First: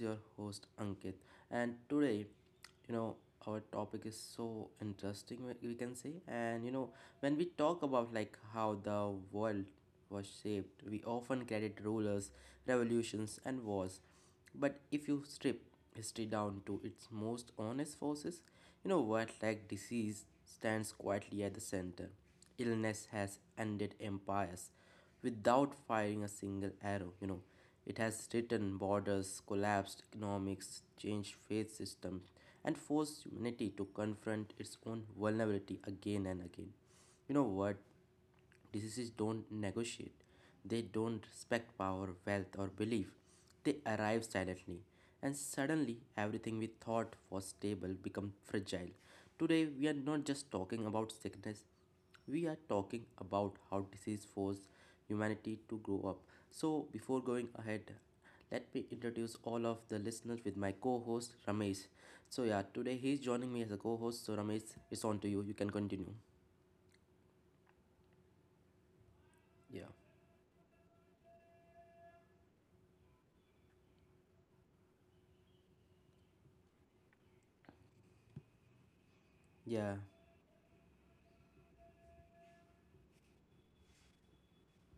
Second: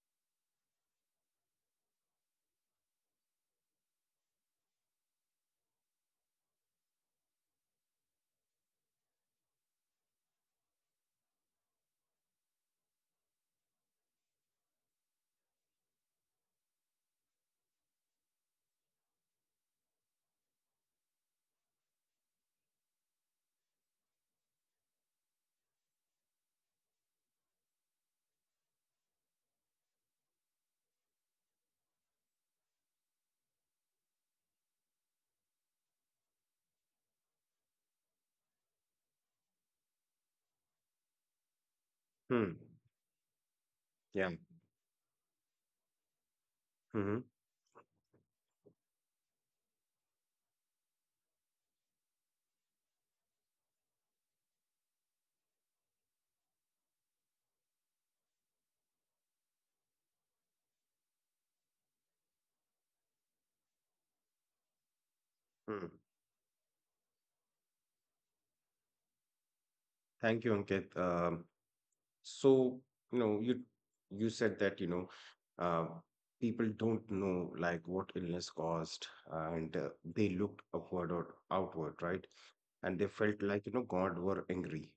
your host Ankit, and today, you know, our topic is so interesting, we can say. And when we talk about like how the world was shaped, we often credit rulers, revolutions, and wars. But if you strip history down to its most honest forces, word like disease stands quietly at the center. Illness has ended empires without firing a single arrow. It has threatened borders, collapsed economics, changed faith systems, and forced humanity to confront its own vulnerability again and again. You know what? Diseases don't negotiate. They don't respect power, Hmm. wealth, or belief. They arrive Yeah. silently, and suddenly everything we thought hmm was stable becomes fragile. Today, we are not just talking about sickness, we are talking about how disease forced humanity to grow up. So, before going ahead, let me introduce all of the listeners with my co-host Ramesh. So, yeah, today he's joining me as a co-host. So, Ramesh, it's on to you. You can hmm continue. Yeah, Thank you, Ankit. So, you know, you you said that, uh, people don't know like what illness caused, and yeah, they looked upward or outward, right? And they felt like, you know, God were angry.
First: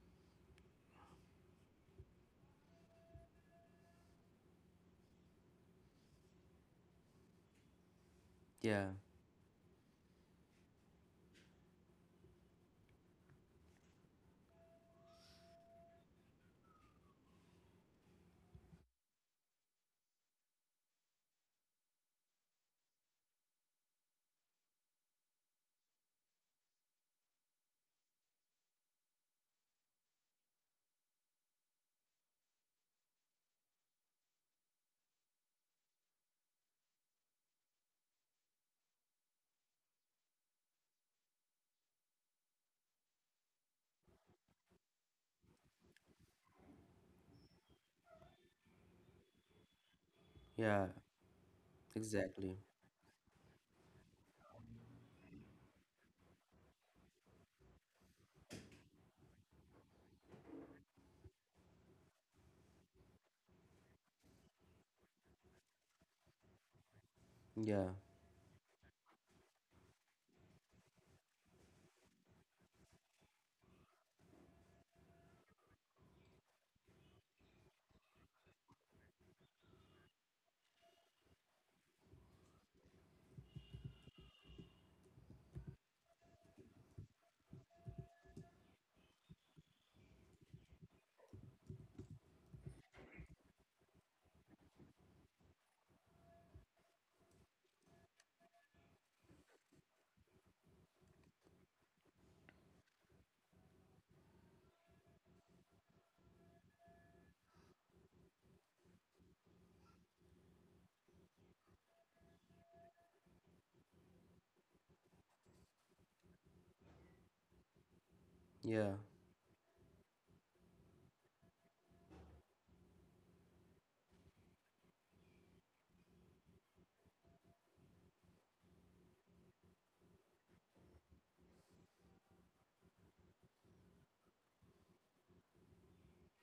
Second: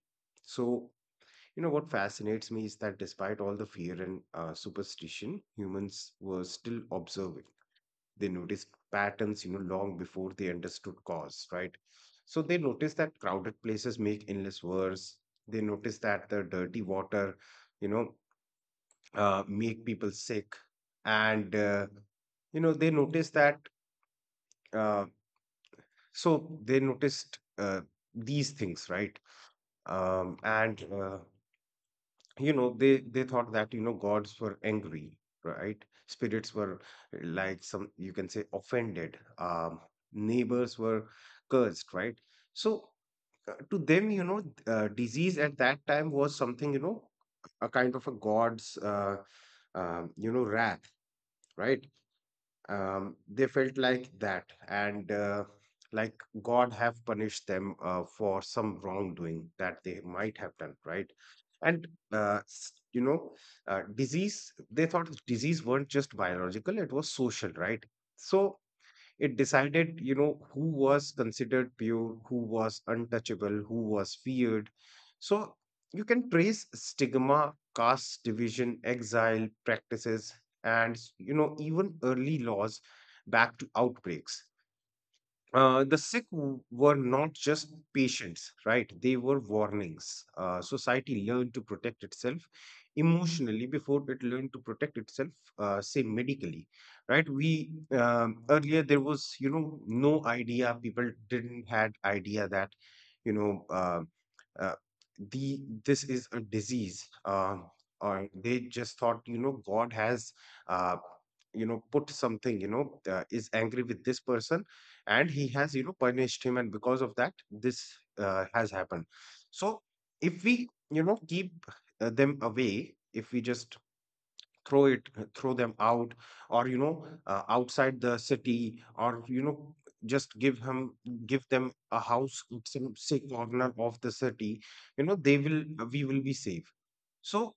So, you know, what fascinates me is that despite all the fear and superstition, humans were still observing. They noticed yeah, patterns, you know, long before they understood cause, right? So they noticed that crowded places make illness worse. They noticed that the dirty water, you know, make people sick, and you know they noticed that. Uh, so they noticed these things, right? And you know they thought that you know gods were angry, right. Spirits were, like, some you can say offended. Neighbors were cursed, right. So to them, disease at that time was something, you know, a kind of a god's you know wrath, yeah. right. Exactly. They felt like that. And like god have punished them for some wrongdoing that they might have done, right. And uh, s- you know disease, they thought disease weren't just biological, it was social, right. So Yeah, it decided, you know, who was considered pure, who was untouchable, who was feared. So you can trace stigma, caste division, exile practices, and, you know, even early laws back to outbreaks. The were not just patients, right? They were warnings. Society learned to protect itself emotionally before it learned to protect itself, say medically, right? We earlier there was, you know, no idea. People didn't had idea that you know uh, the this is a disease, or they just thought, you know, God has. Uh, you know, put something, is angry with this person and he has, you know, punished him, and because of that this has happened. So yeah. if we, you know, keep them away, if we just throw it throw them out, or, outside the city, or, you know, just give him give them a house in some safe corner of the city, you know they will, we will be safe. So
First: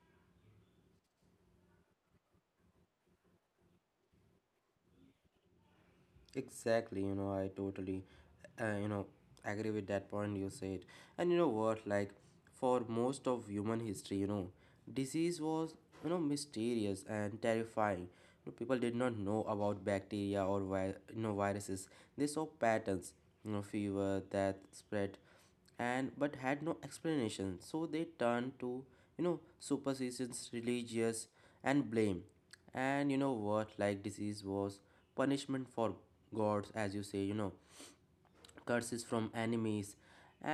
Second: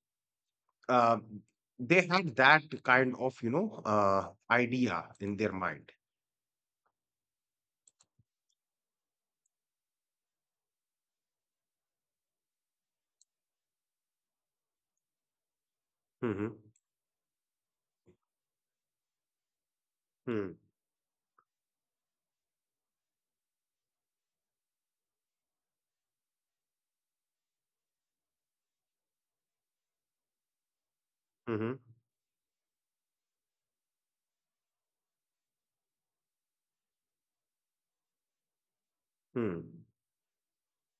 uh, they had that kind of, idea in their mind. Exactly, I totally, uh, you know, agree with that point you said. And you know what, like, for most of human history, disease was, hmm mysterious and terrifying. People did not know about hmm bacteria or, viruses. They saw patterns, fever, death, spread, and but had no explanation, so they turned to superstitions, religious, hmm and blame. And you know what like disease was punishment for gods, as you say, curses from hmm enemies,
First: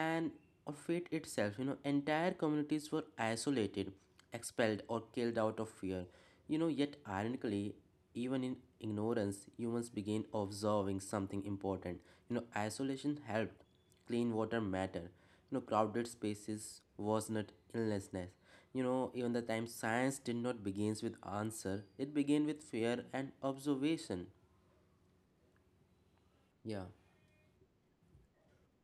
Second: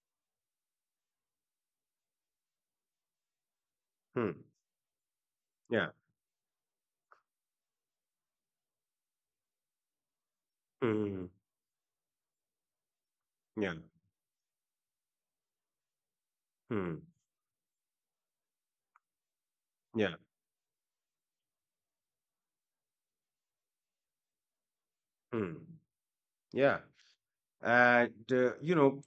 and of fate itself. Entire communities were isolated, Hmm. expelled, or killed out of Yeah. fear. Yet ironically, even in ignorance, humans began observing Hmm. something important. Isolation Yeah. helped, clean water mattered. Crowded spaces Hmm. was not illnessness. Even the time Yeah. science did not begins with answer, it began with fear and observation. Hmm. Yeah. Yeah, And you know,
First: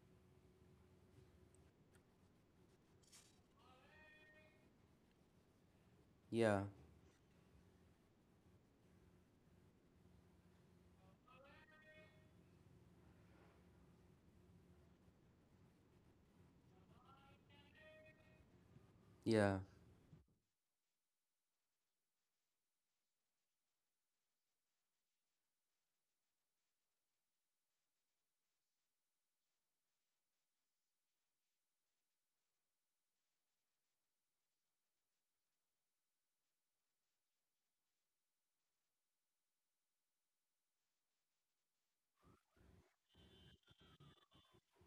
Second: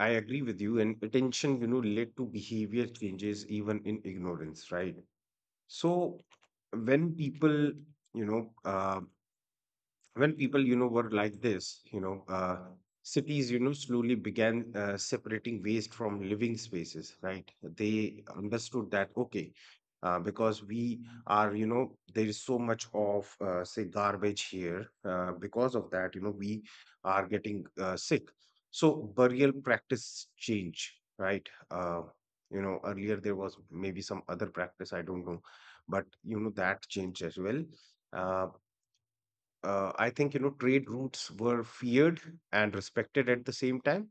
I agree with you. And attention, you know, led to behavior changes even in ignorance, right? So yeah, when people, you know, uh, when people, you know, were like this, cities, you know, slowly began separating waste from living spaces, right. They understood that, yeah, okay, because we are, you know, there is so much of, say, garbage here, because of that, you know, we are getting sick. So burial practice change, right. You know, earlier there was maybe some other practice, I don't know, but you know that changed as well. uh, I think, you know, trade routes were feared and respected at the same time.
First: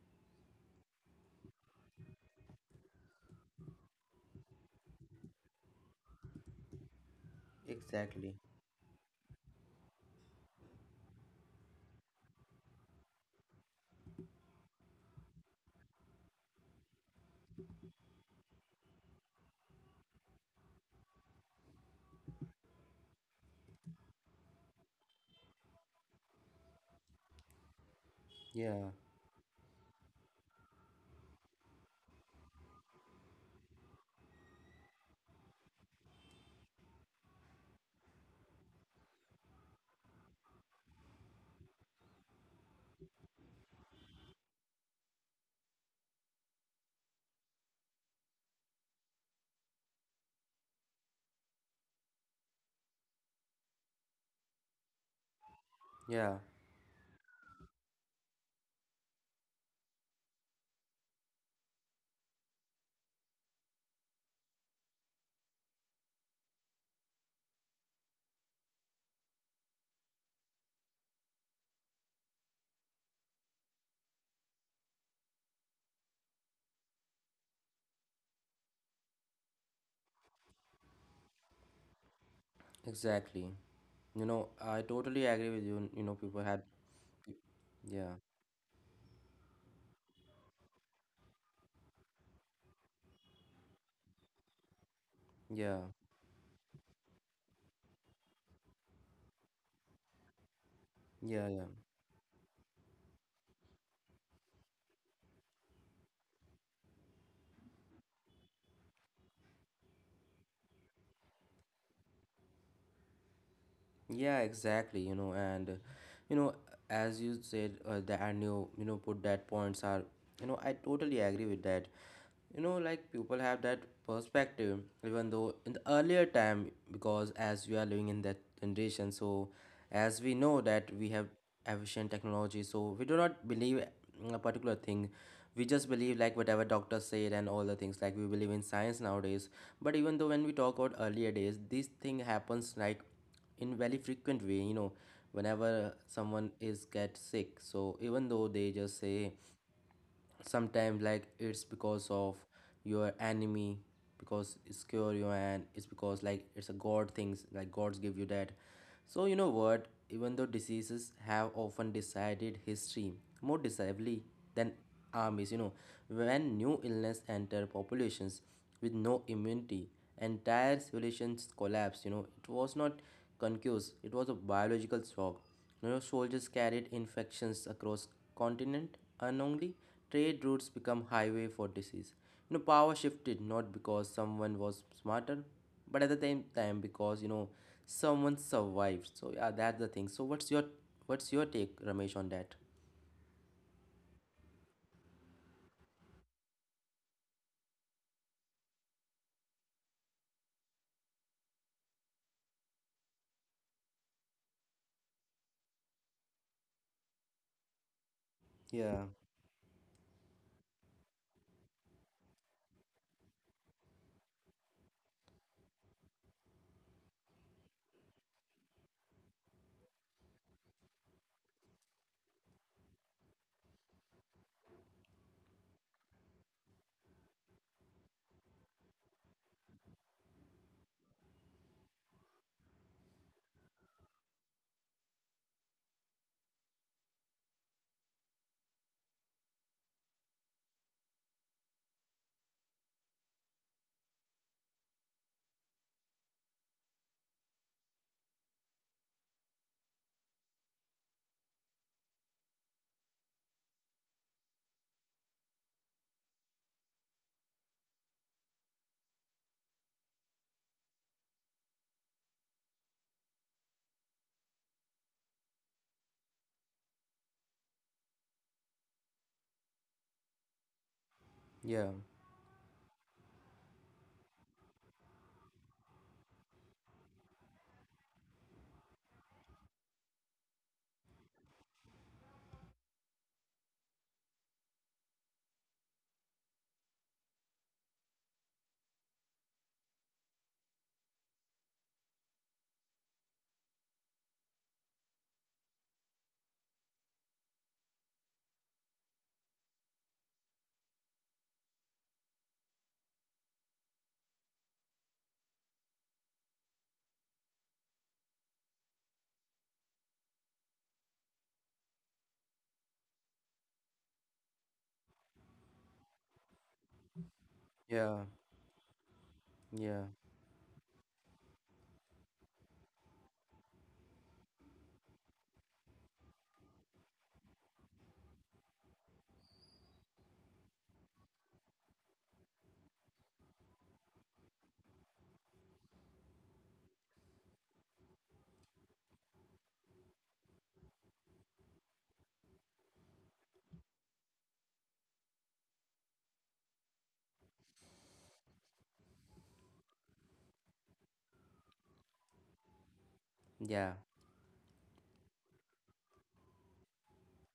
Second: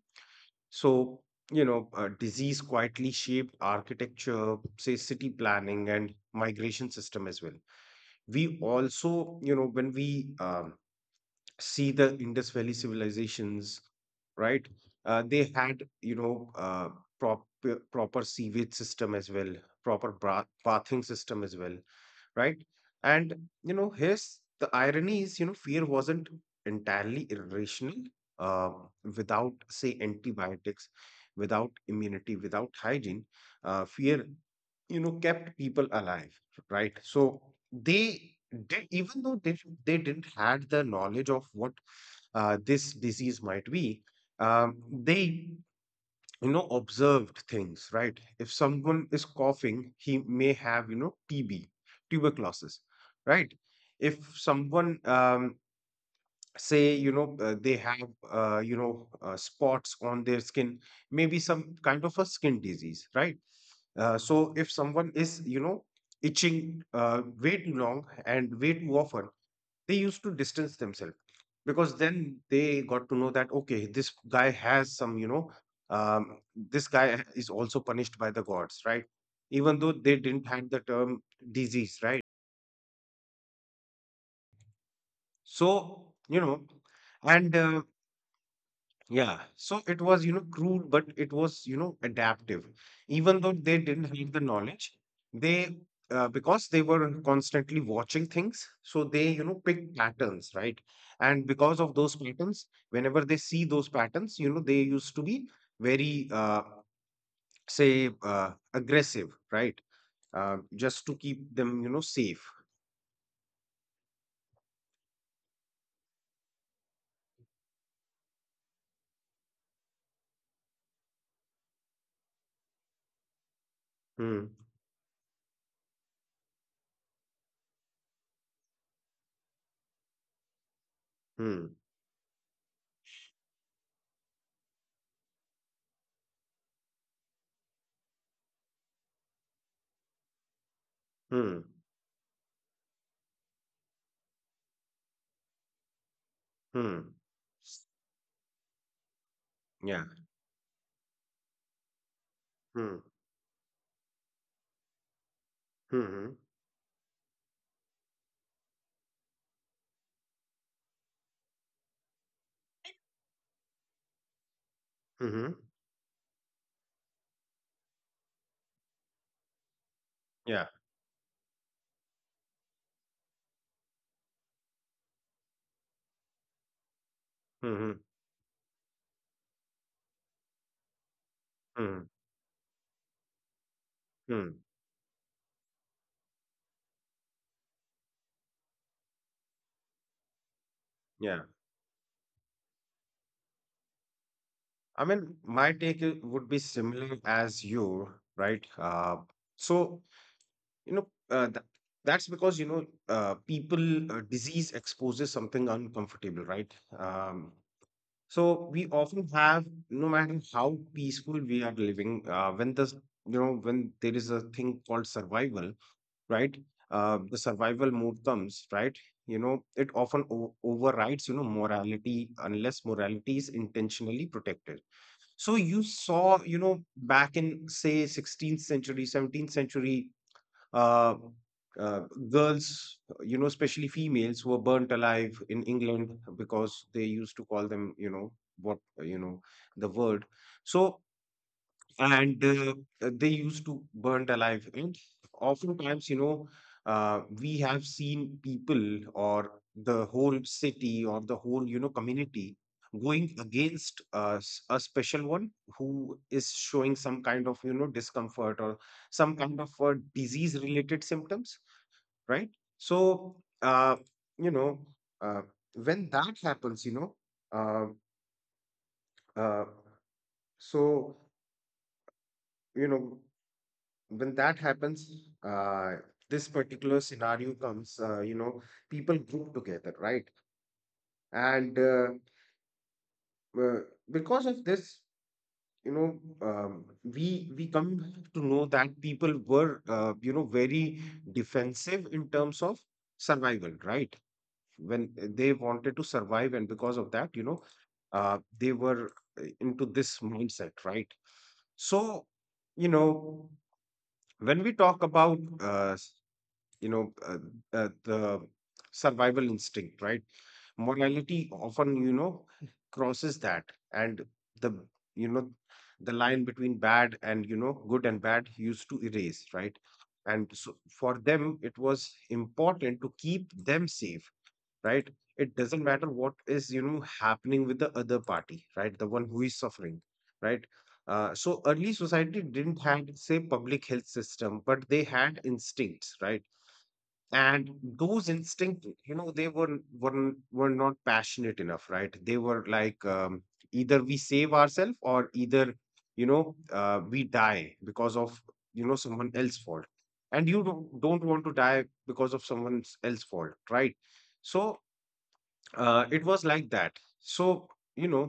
So, you know, disease quietly shaped architecture, say city planning and migration system as well. We exactly. also, you know, when we see the Indus Valley civilizations, right? They had, proper sewage system as well, proper bathing system as well, right? And, you know, here's the irony is, you know, fear wasn't entirely irrational. Um, Yeah, Without, say, antibiotics, without immunity, without hygiene, fear, you know, kept people alive, right? So they did, even though they didn't had the knowledge of what this disease might be. They, you know, observed things, right. If someone is coughing, he may have, you know, tb, tuberculosis, right. If someone yeah, say, they have, spots on their skin, maybe some kind of a skin disease, right. So if someone is, you know, itching way too long and way too often, they used to distance themselves, because then they got to know that okay, this guy has some, um, this guy is also punished by the gods, right, even though they didn't have the term disease, right. exactly. I totally agree with you. People had, So, you know yeah, and yeah, so it was, you know, cruel, but it was, you know, adaptive. Even though they didn't have the knowledge, yeah, they, because they were constantly watching things, so they, you know, pick patterns, right? yeah, And yeah, because of those patterns, whenever they see those patterns, you know, they used to be very, aggressive, right? Just to keep them, you know, safe. yeah, exactly. And you know, as you said, that and you, put that points are, I totally agree with that. Like people have that Hmm, perspective even though in the earlier time, because as we are living in that generation, so as we know that we have hmm, efficient technology, so we do not believe in a particular thing. We just believe like whatever doctors said and all the things, like we believe in science nowadays. But even though when we talk about earlier days, hmm, this thing happens like in very frequent way. Whenever someone is get hmm. sick, so even though they just say Yeah. sometimes like it's because of your Hmm, enemy, because it's cure you, and it's because like hmm, it's a god things, like gods give you that. So, you know what, even though diseases have often decided history more decisively than armies. Hmm, hmm. When new illness enter populations with no immunity, entire Yeah. civilizations collapse. It was not concuse, it was a biological shock. Soldiers carried infections across Hmm, hmm, continent, and only trade routes become highway for disease. hmm, Power shifted not because someone was hmm. smarter, but at the same time because someone survived. So yeah, that's the thing. So what's your take, Yeah. Ramesh, on that? I mean, my take would be similar as you, right? So, you know, uh, th- that's because, people, disease exposes something uncomfortable, right? Yeah, So we often have, no matter how peaceful we are living, when when there is a thing called survival, right? The survival mode comes, right? You know, it often overrides, you know, morality unless morality is intentionally protected. So you saw, you know, back in say 16th century, 17th century, uh, uh, girls, you know, especially females, were burnt alive in England because they used to call them, you know, what you know, the word. So, and they used to burnt alive. And oftentimes, you know, we have seen people or the whole city or the whole, you know, community going against us, a special one who is showing some kind of, you know, discomfort or some kind of disease-related symptoms, right? So, uh, you know, uh, when that happens, uh, uh, so yeah, you know when that happens, uh, this particular scenario comes, you know, people group together, right? And uh, because of this, you know, we come to know that people were, you know, very defensive in terms of survival, right? When they wanted to survive, and because of that, you know, they were into this mindset, right? So, you know, when we talk about, you know, uh, the survival instinct, right? Morality often, you know, crosses that, and the, you know, the line between you know, good and yeah, bad used to erase, right? yeah, And so for them, it was important to keep them safe, right? It doesn't matter what is, you know, happening with the other party, right? The one who is suffering, right? So early society didn't have say public health system, but they had instincts, right? And those instinct, you know, they were not passionate enough, right. They were like, either we save ourselves or either, we die because of, you know, someone else's fault, and you don't want to die because of someone else's fault, right. yeah. So it was like that. So, you know,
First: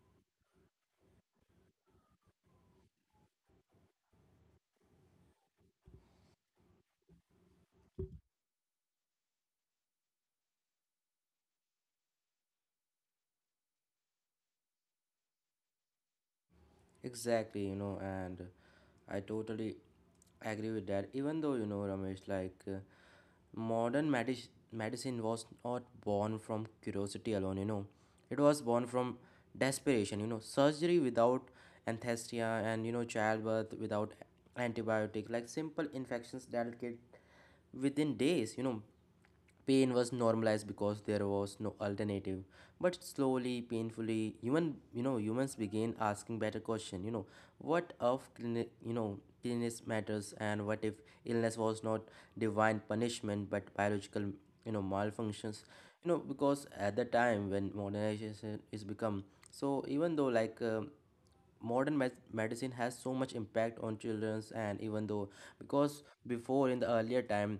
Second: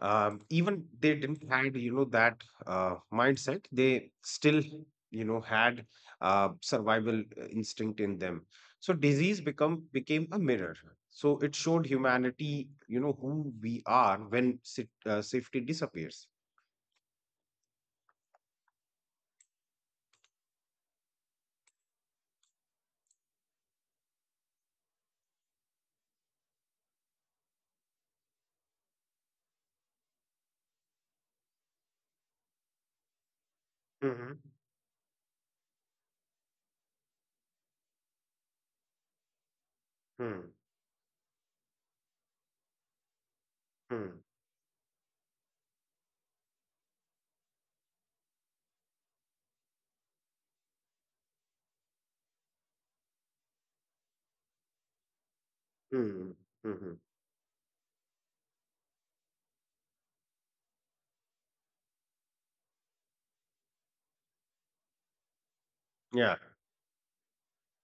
even they didn't had, you know, that mindset, they still, you know, had survival instinct in them. So disease become became a mirror. So it showed humanity, you know, who we are when safety disappears. Exactly, and I totally agree with that. Even though Ramesh, like modern medicine was not born from curiosity alone. It was born from desperation. Surgery without anesthesia, and childbirth without Mm-hmm. antibiotic, like simple infections that get within days. Pain was Mm-hmm. normalized because there was no alternative. But slowly, hmm painfully, humans began asking better question. What of cleanliness matters, and what if illness was not divine punishment but biological malfunctions. Hmm Because Hmm. at the time when modernization is become, so even though like modern medicine has so much impact on children's, and even though, because yeah before in the earlier time,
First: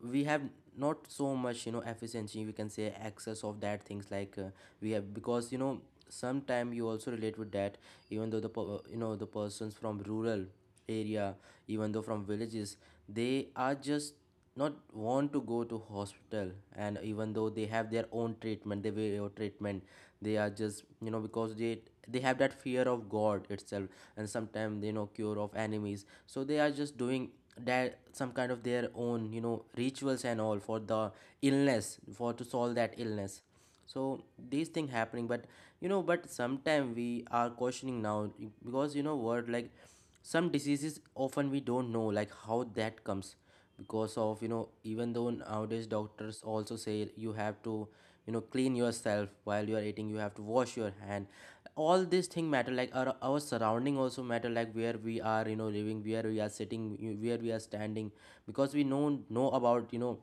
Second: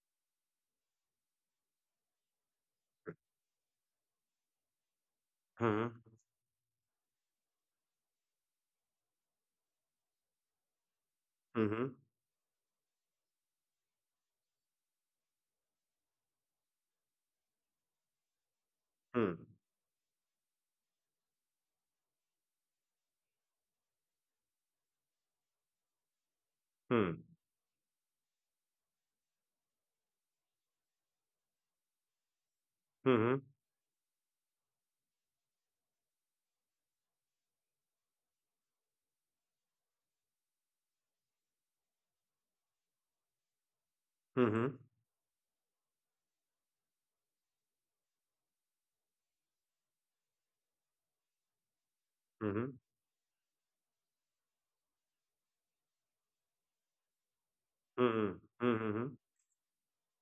we have not so much efficiency, we can say access of that things, like we have, because mm-hmm. sometime you also relate with that, even though the the persons from rural area, even Mm-hmm. though from villages, they are just not want to go to hospital, and even though they have their own treatment, their way of Mm-hmm. treatment. They are just because they have that fear of god itself. And sometimes cure of enemies, so they are just hmm doing that some kind of their own rituals and all for the illness, for to solve that illness. hmm So these thing happening, but but sometime we are questioning now. Because you know what, like some diseases often we don't know like how that comes. Because of hmm even though nowadays doctors also say you have to clean yourself while you are eating, you have to wash your hand. All these thing matter, hmm like our surrounding also matter, like where we are living, where we are sitting, where we are standing. hmm Because hmm we hmm know about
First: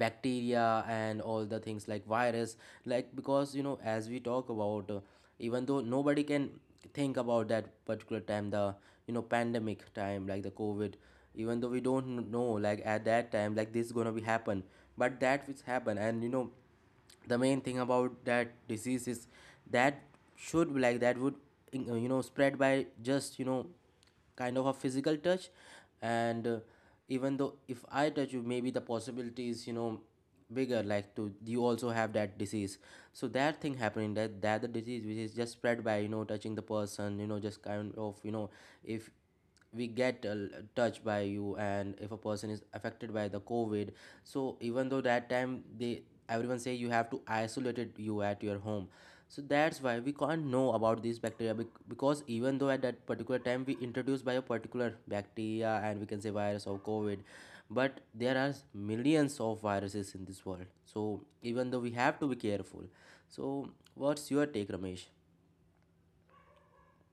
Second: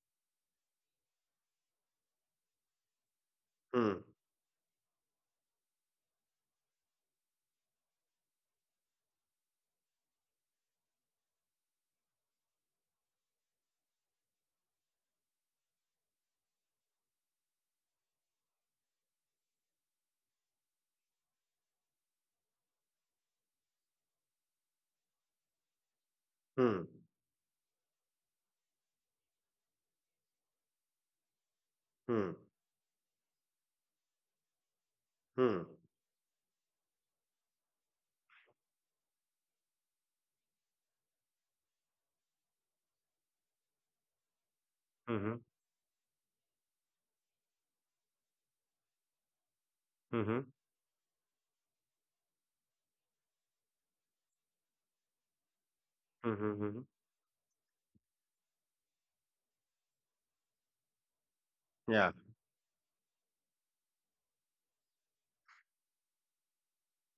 bacteria and all the things like virus. Like because hmm as we talk about even though nobody can think about that particular time, the pandemic time, like the covid. Even though we don't know like at that time like this is gonna be happen, but that which happen. And the main thing about that disease is that, should be like, that would spread by just kind of a physical touch. And hmm even though if I touch you, maybe the possibility is bigger like to you also have that disease. So that thing happening, that that the disease which is just Hmm. spread by touching the person, just kind of. If we get touched by you, and if a person is affected by the covid, so even though that Hmm. time they everyone say you have to isolate it you at your home. So that's why we Hmm. can't know about these bacteria. Because even though at that particular time we introduced by a particular bacteria, and we can say virus Mm-hmm. or COVID, but there are millions of viruses in this world. So even though we Yeah, have to be careful. So what's your take, Ramesh?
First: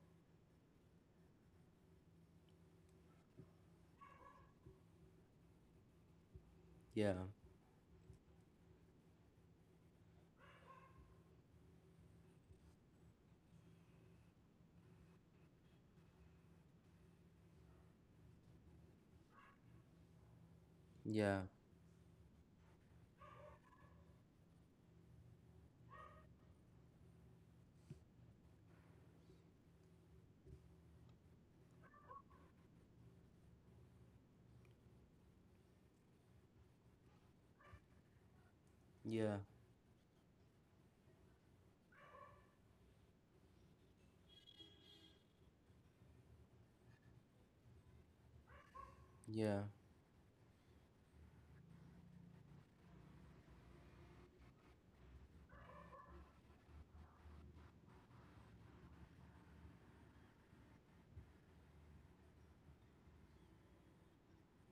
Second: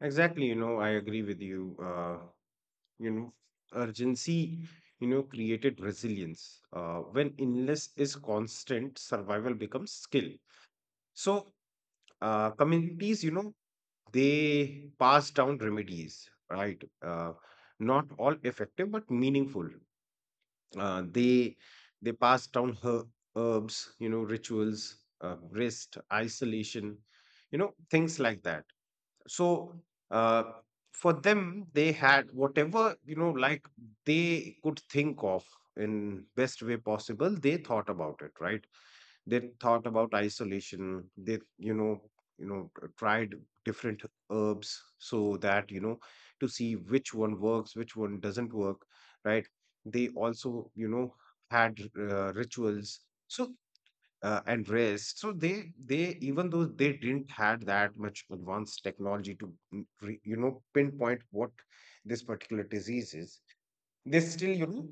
exactly. You know, I agree with you. You know, urgency, you know, created resilience. Yeah, When illness is constant, survival becomes skill. So, communities, you know, they pass down remedies, right? Not all effective, but meaningful. Uh, yeah, they they pass down herbs, you know, rituals, rest, isolation, you know, things like that. So uh, for them, they had whatever, you know, like they could think of in best way possible. They thought about it, right. They yeah, thought about isolation, they, tried different herbs, so that, you know, to see which one works, which one doesn't work, right. yeah. They also, you know, had rituals. So and rest. So they, even though they didn't had that much advanced technology to mm, re, you know pinpoint what this particular disease is, they still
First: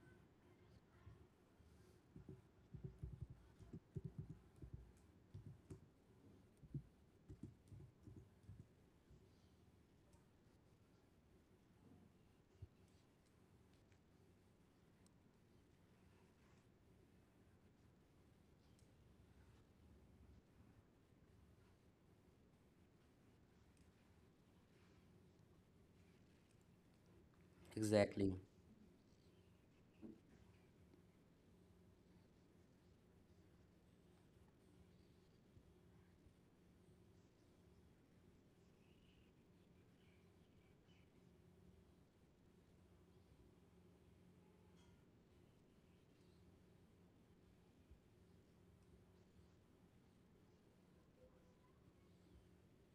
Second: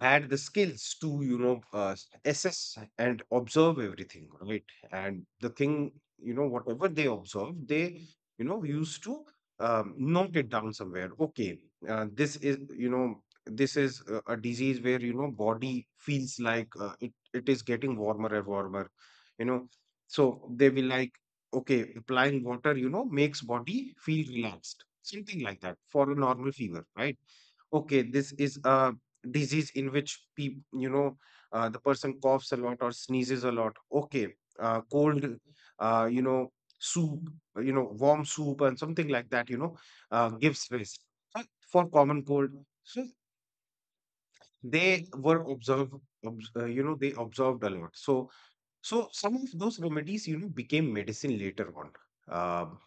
had the skills to assess and observe everything, right? And the thing, whatever they observed, they used to note it down somewhere. Okay. uh, this is you know this is a disease where body feels like it is getting warmer and warmer you know so they will like, okay, applying water, makes body feel relaxed, something like that, for a normal fever, right? Okay, Exactly, this is a disease in which people you know the person coughs a lot or sneezes a lot. Okay. Cold. You know soup you know Warm soup and something like that, gives risk. Uh, for common cold. So they were observed obs- you know they observed a lot. So so some of those remedies, became medicine later on. Um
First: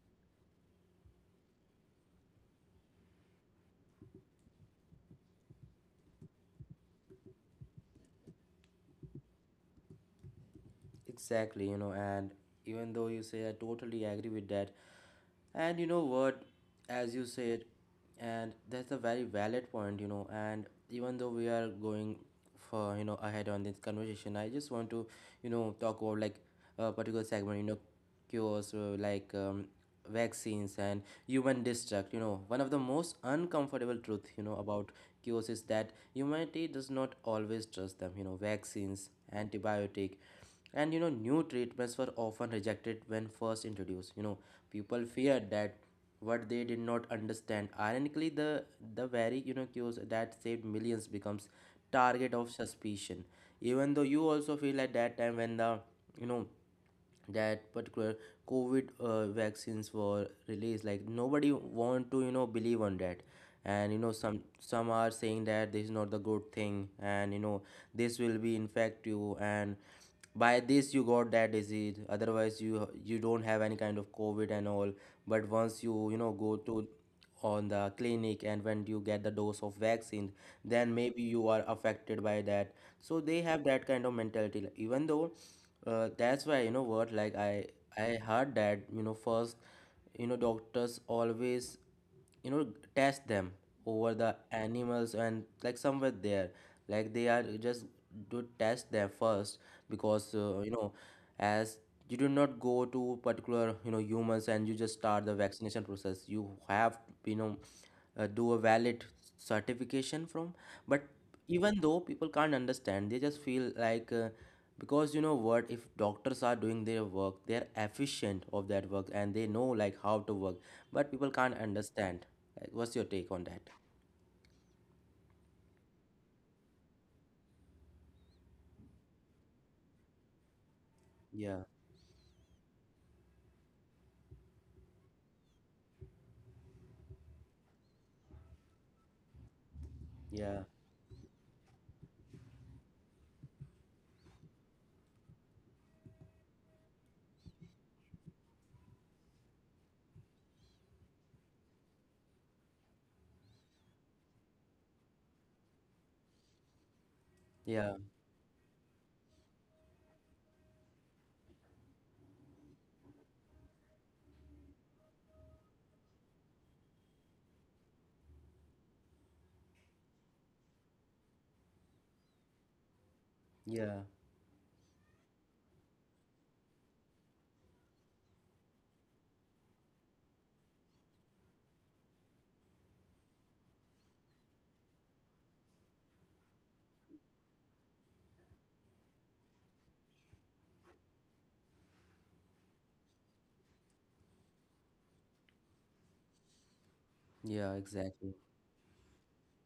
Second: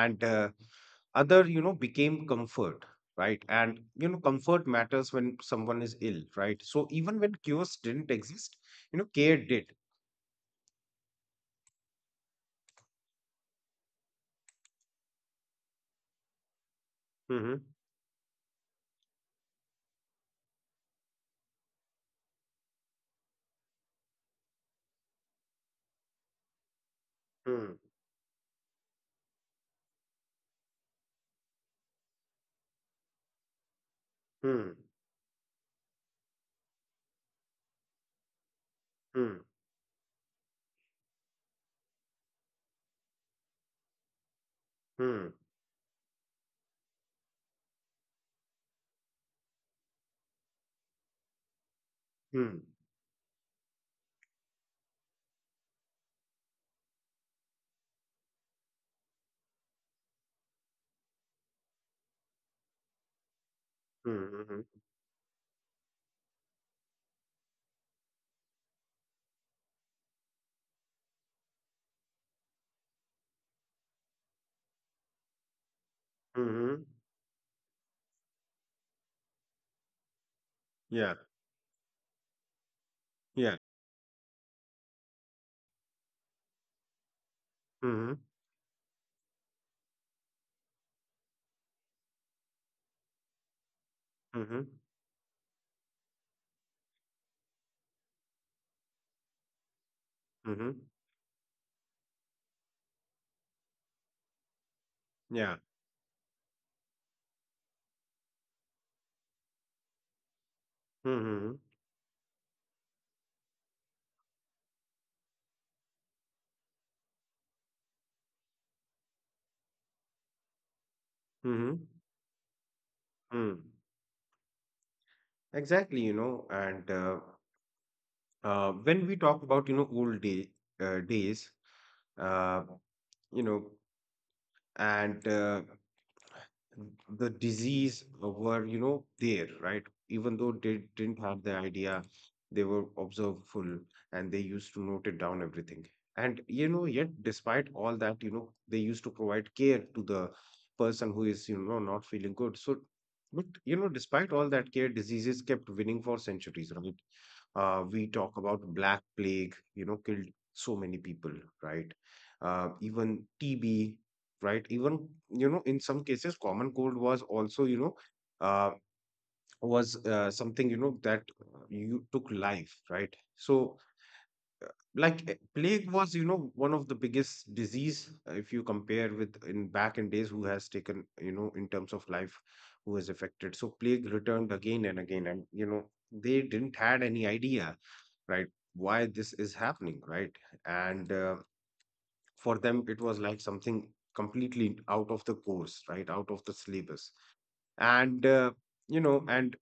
and other, became comfort, right? And comfort matters when someone is ill, right? So even when cures didn't exist, care did. exactly. And even though you say I totally agree with that. And you know what, as you said, Hmm. and that's a very valid point, and even though we are going for, ahead on this conversation, I just want to, talk about like a particular segment, Hmm. Cures, like vaccines and human destruct. One of the most uncomfortable truth, Hmm. about cures, is that humanity does not always trust them. Vaccines, Hmm. antibiotic and new treatments were often rejected when first introduced. People Hmm. feared that what they did not understand. Ironically, the very cures that saved millions becomes target of Hmm. suspicion. Even though you also feel at that time, when the you know that particular covid vaccines were released, like nobody want to believe on that. And some Hmm. some are saying that this is not the good thing. And this will be infect you, and by this you got that disease, otherwise you don't have any kind of covid and all. But once you you know go to Hmm. on the clinic, and when you get the dose of vaccine, then Yeah. maybe you are affected by that. So they have Yeah. that kind of mentality, even though that's why you know what, like I Hmm. heard that first doctors always you know test them over the Hmm. animals, and like somewhere there, like they are just to test them first. Because Hmm. as you do not go to particular humans and you just start the Yeah. vaccination process, you have you know do a valid certification from. But Hmm. even though people can't understand, they just feel like because what if doctors are doing their work, they're efficient of that work and they know like how to work. But people can't Hmm. understand, like what's your take on Hmm. that? Exactly, you know. And. When we talk about you know old day Yeah, days, uh, you know and the disease were, you know, there, right? Even though yeah, they didn't have the idea, they were observable, and they used to note it down everything. And, yet, despite all that, they used to provide care to the person who is, not feeling good. So, but, despite all that care, diseases kept winning for centuries, right? Yeah, We talk about black plague, killed so many people, right? Even TB, right? Even, you know, in some cases, common cold was also, you know, uh, was something, you know, that you took life, right? So, yeah, like, plague was, you know, one of the biggest disease, if you compare with in back in days, who has taken, you know, in terms of life, who was affected. So plague returned again and again, and, they didn't had any idea, right? Why this is happening, right? And, for them it was like something completely out of the course, right, out of the syllabus. yeah, And exactly. You know and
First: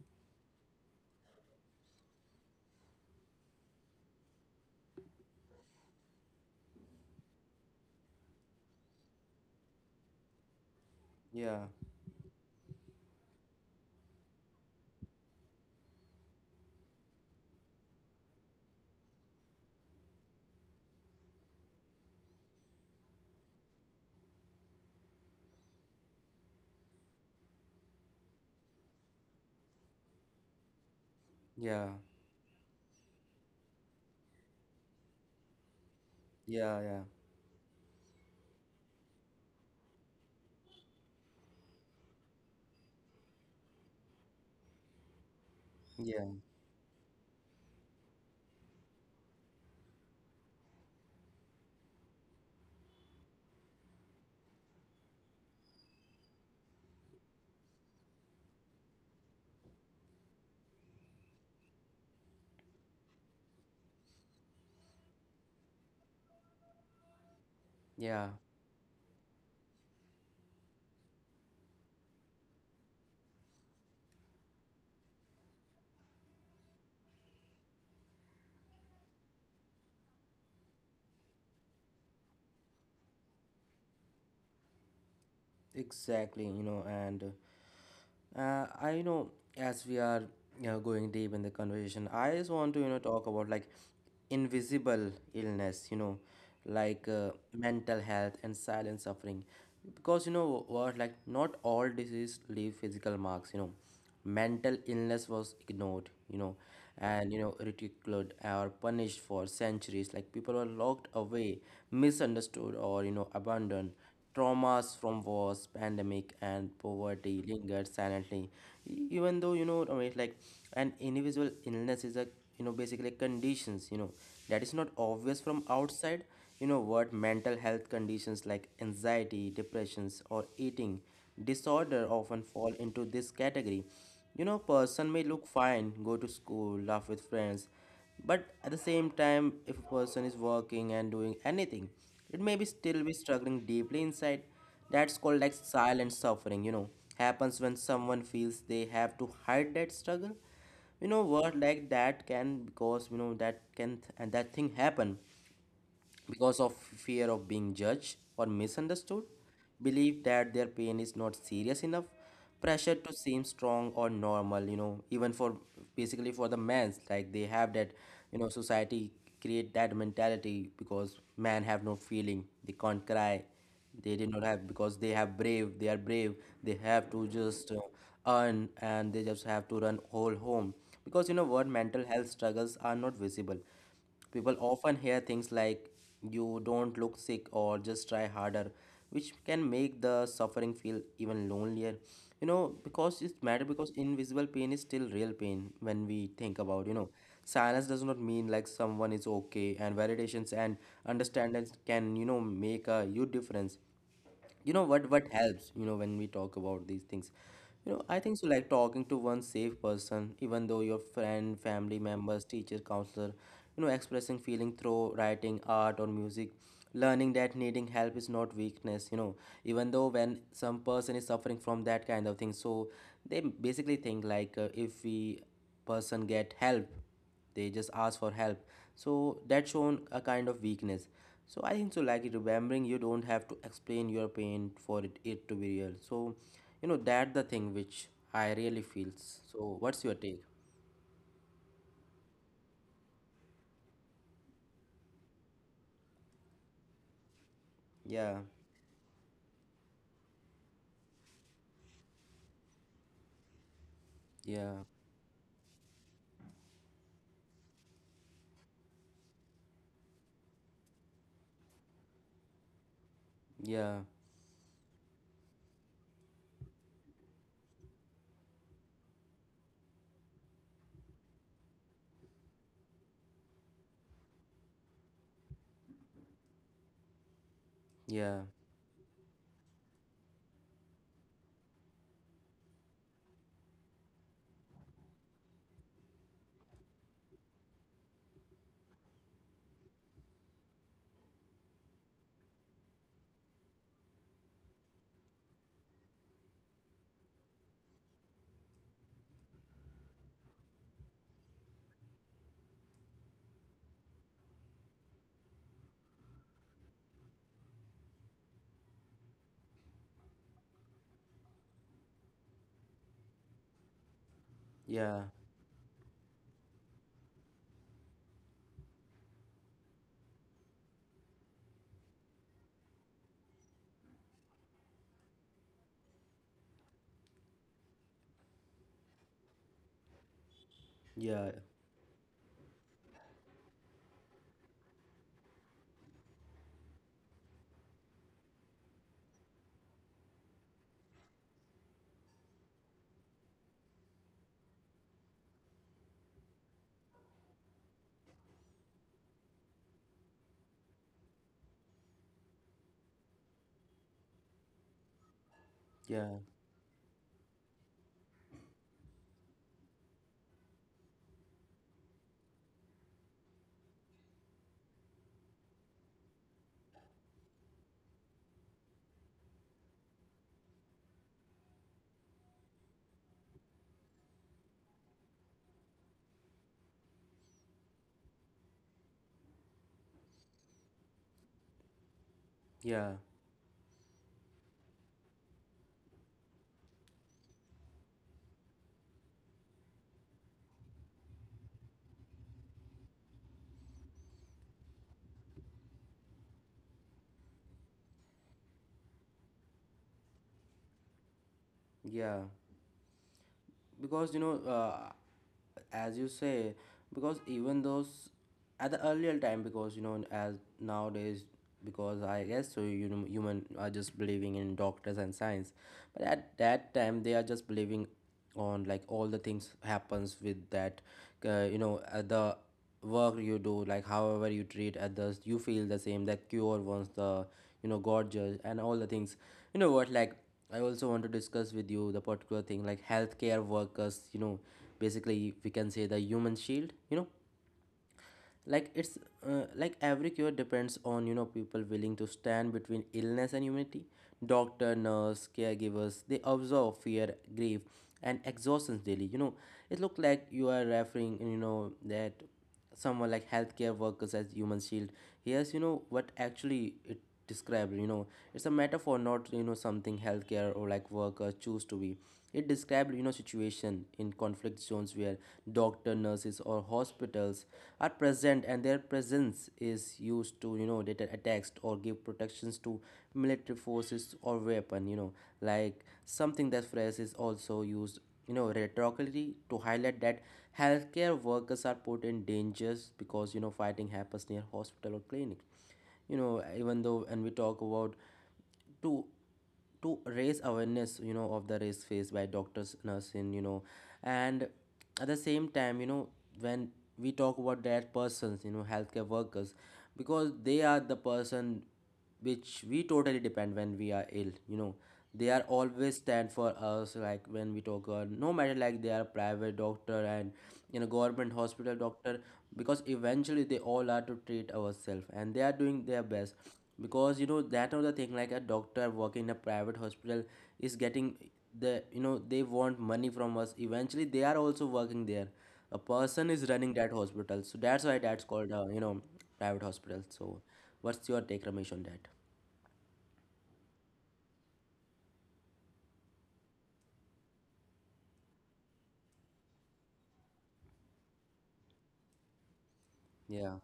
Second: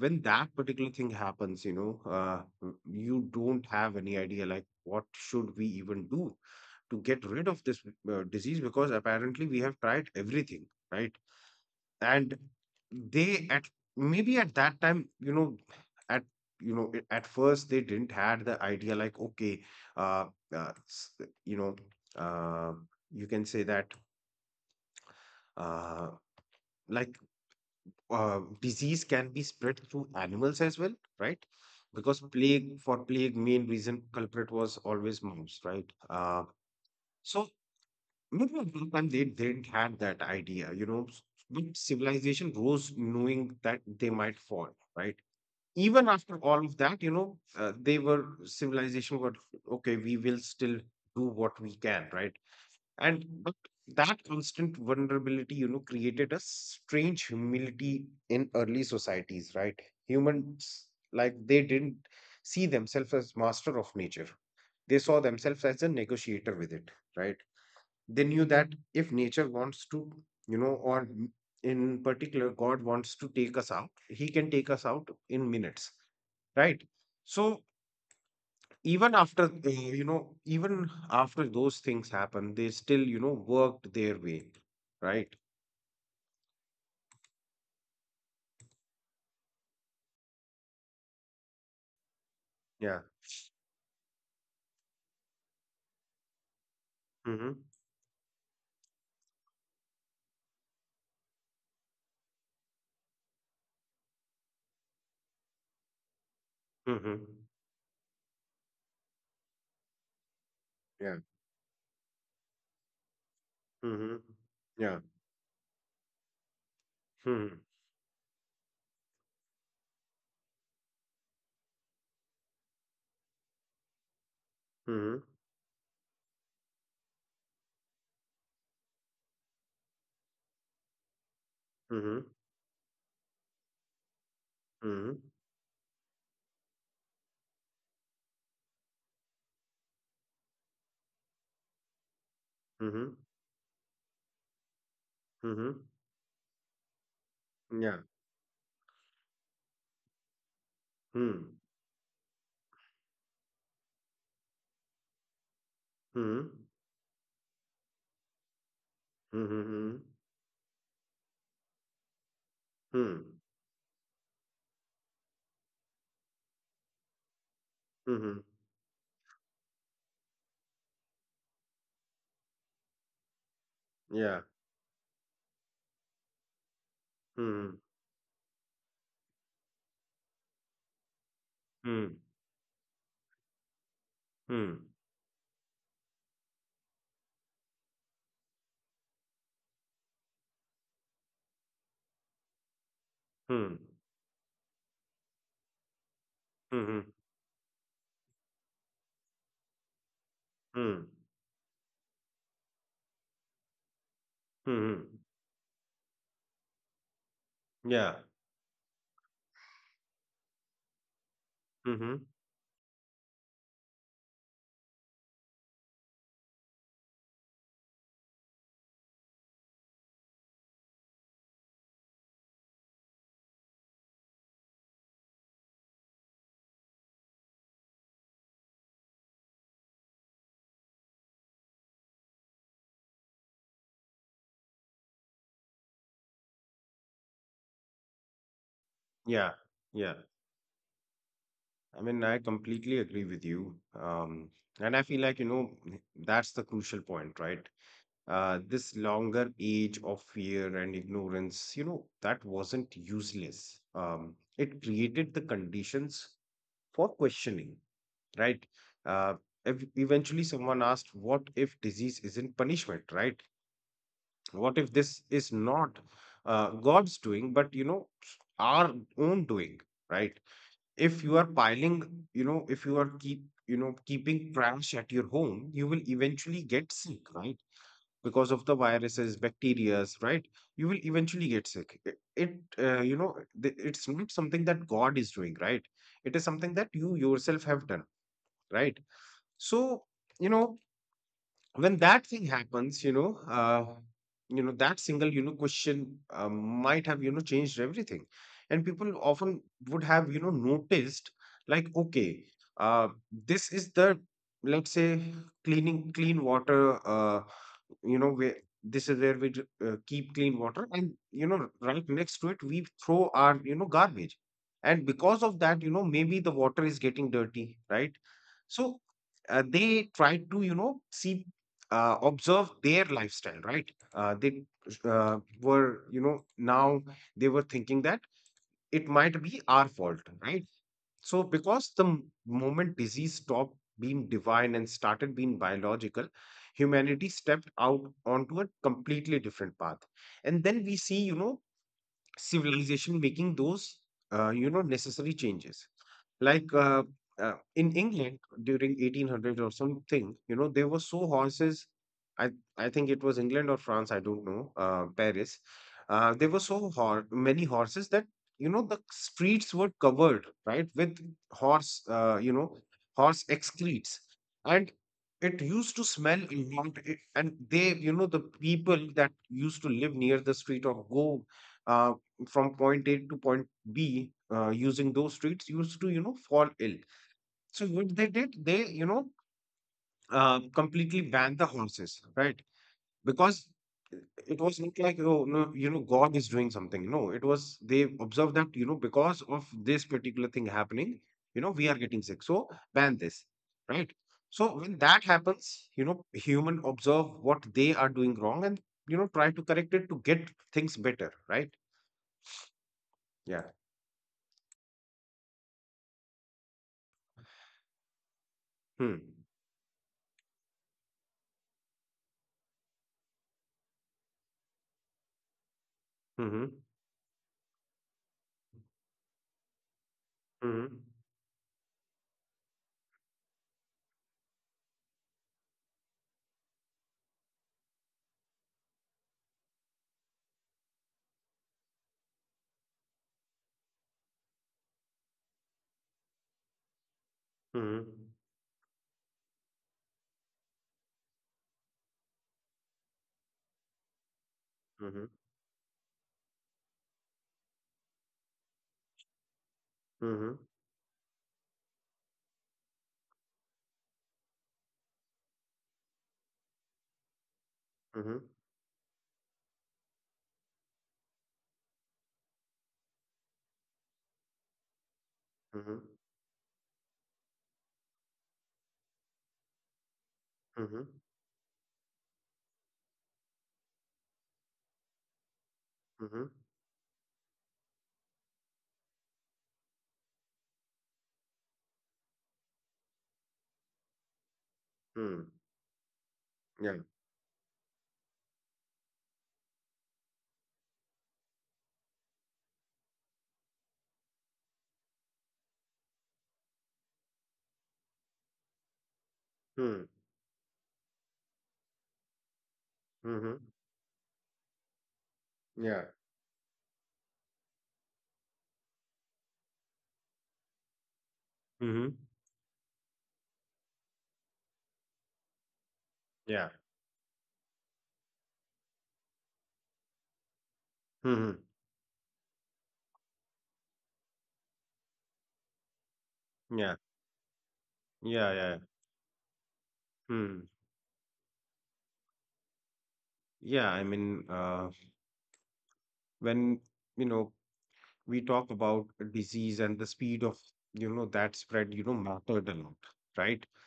when that particular thing happens, you know, you don't have any idea like, what should we even do to get rid of this disease, because apparently we have tried everything, right? Yeah, And they at maybe at that time, you know, at you know I- at first they didn't had the idea like, okay, uh, uh s- you know, uh, you can say that, uh, like, disease can be spread through animals as well, right? yeah, Because plague, main reason culprit was always mouse, right? Yeah, yeah, So maybe at one time they didn't have that idea, you know. But civilization rose knowing that they might fall, right? Even yeah, after all of that, you know, they were civilization got, okay, we will still do what we can, right? and but that constant vulnerability, created a strange humility in early societies, right? Humans, like, they didn't see themselves as master of nature. They saw themselves as a negotiator with it, right? They yeah, knew that if nature wants to, you know or m- in particular, God wants to take us out, he can take us out in minutes, right? So even after those things happen, they still, worked their way, right. exactly. And I as we are, going deep in the conversation, I just want to Yeah. Talk about like invisible illness, like Mm-hmm. mental health and silent suffering, because you know what, like not all disease leave physical marks, mental illness was ignored Mm-hmm. and ridiculed or punished for centuries, like people were locked Yeah. away, misunderstood or abandoned. Mm-hmm. Traumas Yeah. from wars, pandemic and poverty Mm-hmm. lingered silently. Even though, an individual illness is a basically conditions, that is not Mm-hmm. obvious from outside. You know what Mental health conditions like anxiety, depressions or eating disorder Mm-hmm. often fall into this category. You know, person Mm-hmm. may look fine, go to school, laugh with friends, but at the same time, if a person is working and doing anything, it may be still Mm-hmm. be struggling deeply inside. That's called like Mm-hmm. silent suffering, Happens when Yeah. someone feels they have to hide that struggle. You know, Mm-hmm. word like that can because that can and that thing happen Mm-hmm. because of fear of being judged or misunderstood, Mm-hmm. Mm-hmm. believe that their pain is not serious enough, pressure to Mm. seem strong or normal, even for basically for the men's, like they have that, Mm-hmm. Society create that mentality because men have no feeling, they can't cry, they did Yeah. not have because they have brave, they are brave, they have to Mm-hmm. just earn and they just have to run whole home because you know what mental health struggles are not visible. People Mm-hmm. often hear things like, you don't look sick or just try harder, which can make the suffering feel even lonelier. You know, because it's matter Mm-hmm. because invisible pain is still real pain when we think about, Mm-hmm. Silence does not mean like someone is okay, and validations and Mm-hmm. Mm. understandings can, make a huge difference. Mm-hmm. What helps, when we talk about these things, Yeah. I think so, like talking to one safe person, even though your friend, family Mm-hmm. members, teacher, counselor, expressing feeling through writing, art or music, learning that needing help is not weakness, even though when some person is suffering from that kind of thing, so they basically think like, if we person get help, they just ask for help, so that shown a kind of weakness. So I think so, like remembering you don't have to explain your pain for it to be real. So that the thing which I really feels. Yeah. So what's your Yeah. take? I mean, I completely agree with you. Um, and I feel like, you know, that's the crucial point, right? Yeah, This longer age of fear and ignorance, you know, that wasn't useless. Yeah, It created the conditions for questioning, right? Uh, Eventually, someone asked, what if disease isn't punishment, right? yeah, What if this is not God's doing, but, you know, our own doing, right? if you are piling, you know, If you are keeping trash at your home, you will eventually get sick, right? yeah, Because of the viruses, bacterias, right? You will eventually get sick. It you know, th- It's not something that God is doing, right? It is something that you yourself have done, right? So, you know, when that thing happens, you know that single, question, might have, changed everything, and people often would have, noticed like, okay, uh, this is the, let's say, clean water, uh, where this is where keep clean water, and, right next to it we throw our, garbage, and yeah, because of that, maybe the water is getting dirty, right? So they try to, see observe their lifestyle, right? They were you know now They were thinking that it might be our fault, right? So yeah, because moment disease stopped being divine and started being biological, humanity stepped out onto a completely different path, and then we see, civilization making those, necessary changes, like, in England during 1800 or something, you know, there were so horses. I I think it was England or France. I don't know. Paris. Yeah, There were many horses that, the streets were covered, right, with horse. Horse excretes, and it used to smell a lot. It, and they, you know, the people that used to live near the street or go uh, from point A to point B using those streets used to, you know, fall ill. So what they did, they, you know, completely banned the horses, right? yeah, Because it was not like, oh, no, you know, God is doing something. No, it was, they observed that, you know, because of this particular thing happening, you know, we are getting sick. So ban this, right? So when that happens, you know, human observe what they are doing wrong, and, you know, try to correct it to get things better, right? yeah, Yeah. because as you say, because even those at the Hmm. earlier time because as nowadays, because I guess so, human are just believing in doctors and science, but at Mm-hmm. that time they are just believing on like all the things happens with Mhm. that, the work you do, like however you treat others, you feel the same that cure wants the, god judge and all the things. You know what like I also want to discuss with you the particular thing like healthcare workers, basically we can say the human shield, Mhm. like it's like every cure depends on, people willing to stand between illness and humanity. Doctor, Mhm. nurse, caregivers, they observe fear, grief and exhaustion daily, it look like Mhm. you are referring, that someone like healthcare workers as human shield. Here's, what actually it described, Mhm. it's a metaphor, not something healthcare or like workers choose to be. It described, situation in conflict zones where Mhm. doctor, nurses or hospitals are present and their presence is used to, Mhm. deter attacks or give protections to military forces or weapon, like Mhm. something that phrase is also used, rhetorically to highlight that healthcare workers are put in dangers because, fighting happens near hospital or Mhm. clinic. Yeah. Even though and we talk about to to raise awareness, of the risk faced by doctors, nursing, and at the same time, when we talk about that persons, healthcare workers, Mhm. because they are the person which we totally Mhm. depend when we are ill, they are Yeah. always stand for us, like when we talk, no matter like they are private doctor and, government hospital Mhm. doctor, because eventually they all are to treat ourselves and they are doing their best, Yeah. because that or the thing like a doctor working in a private hospital is getting Mhm. the, they want money from us, eventually they are also working there. A person is Yeah. running that hospital, so that's why that's Yeah. called, Yeah. Private hospital. Hmm. So what's your take, Ramesh, on that? Yeah. I mean, when, you know, we talk about disease, and the speed of, you know, that spread, you know, mattered a lot, right? Yeah,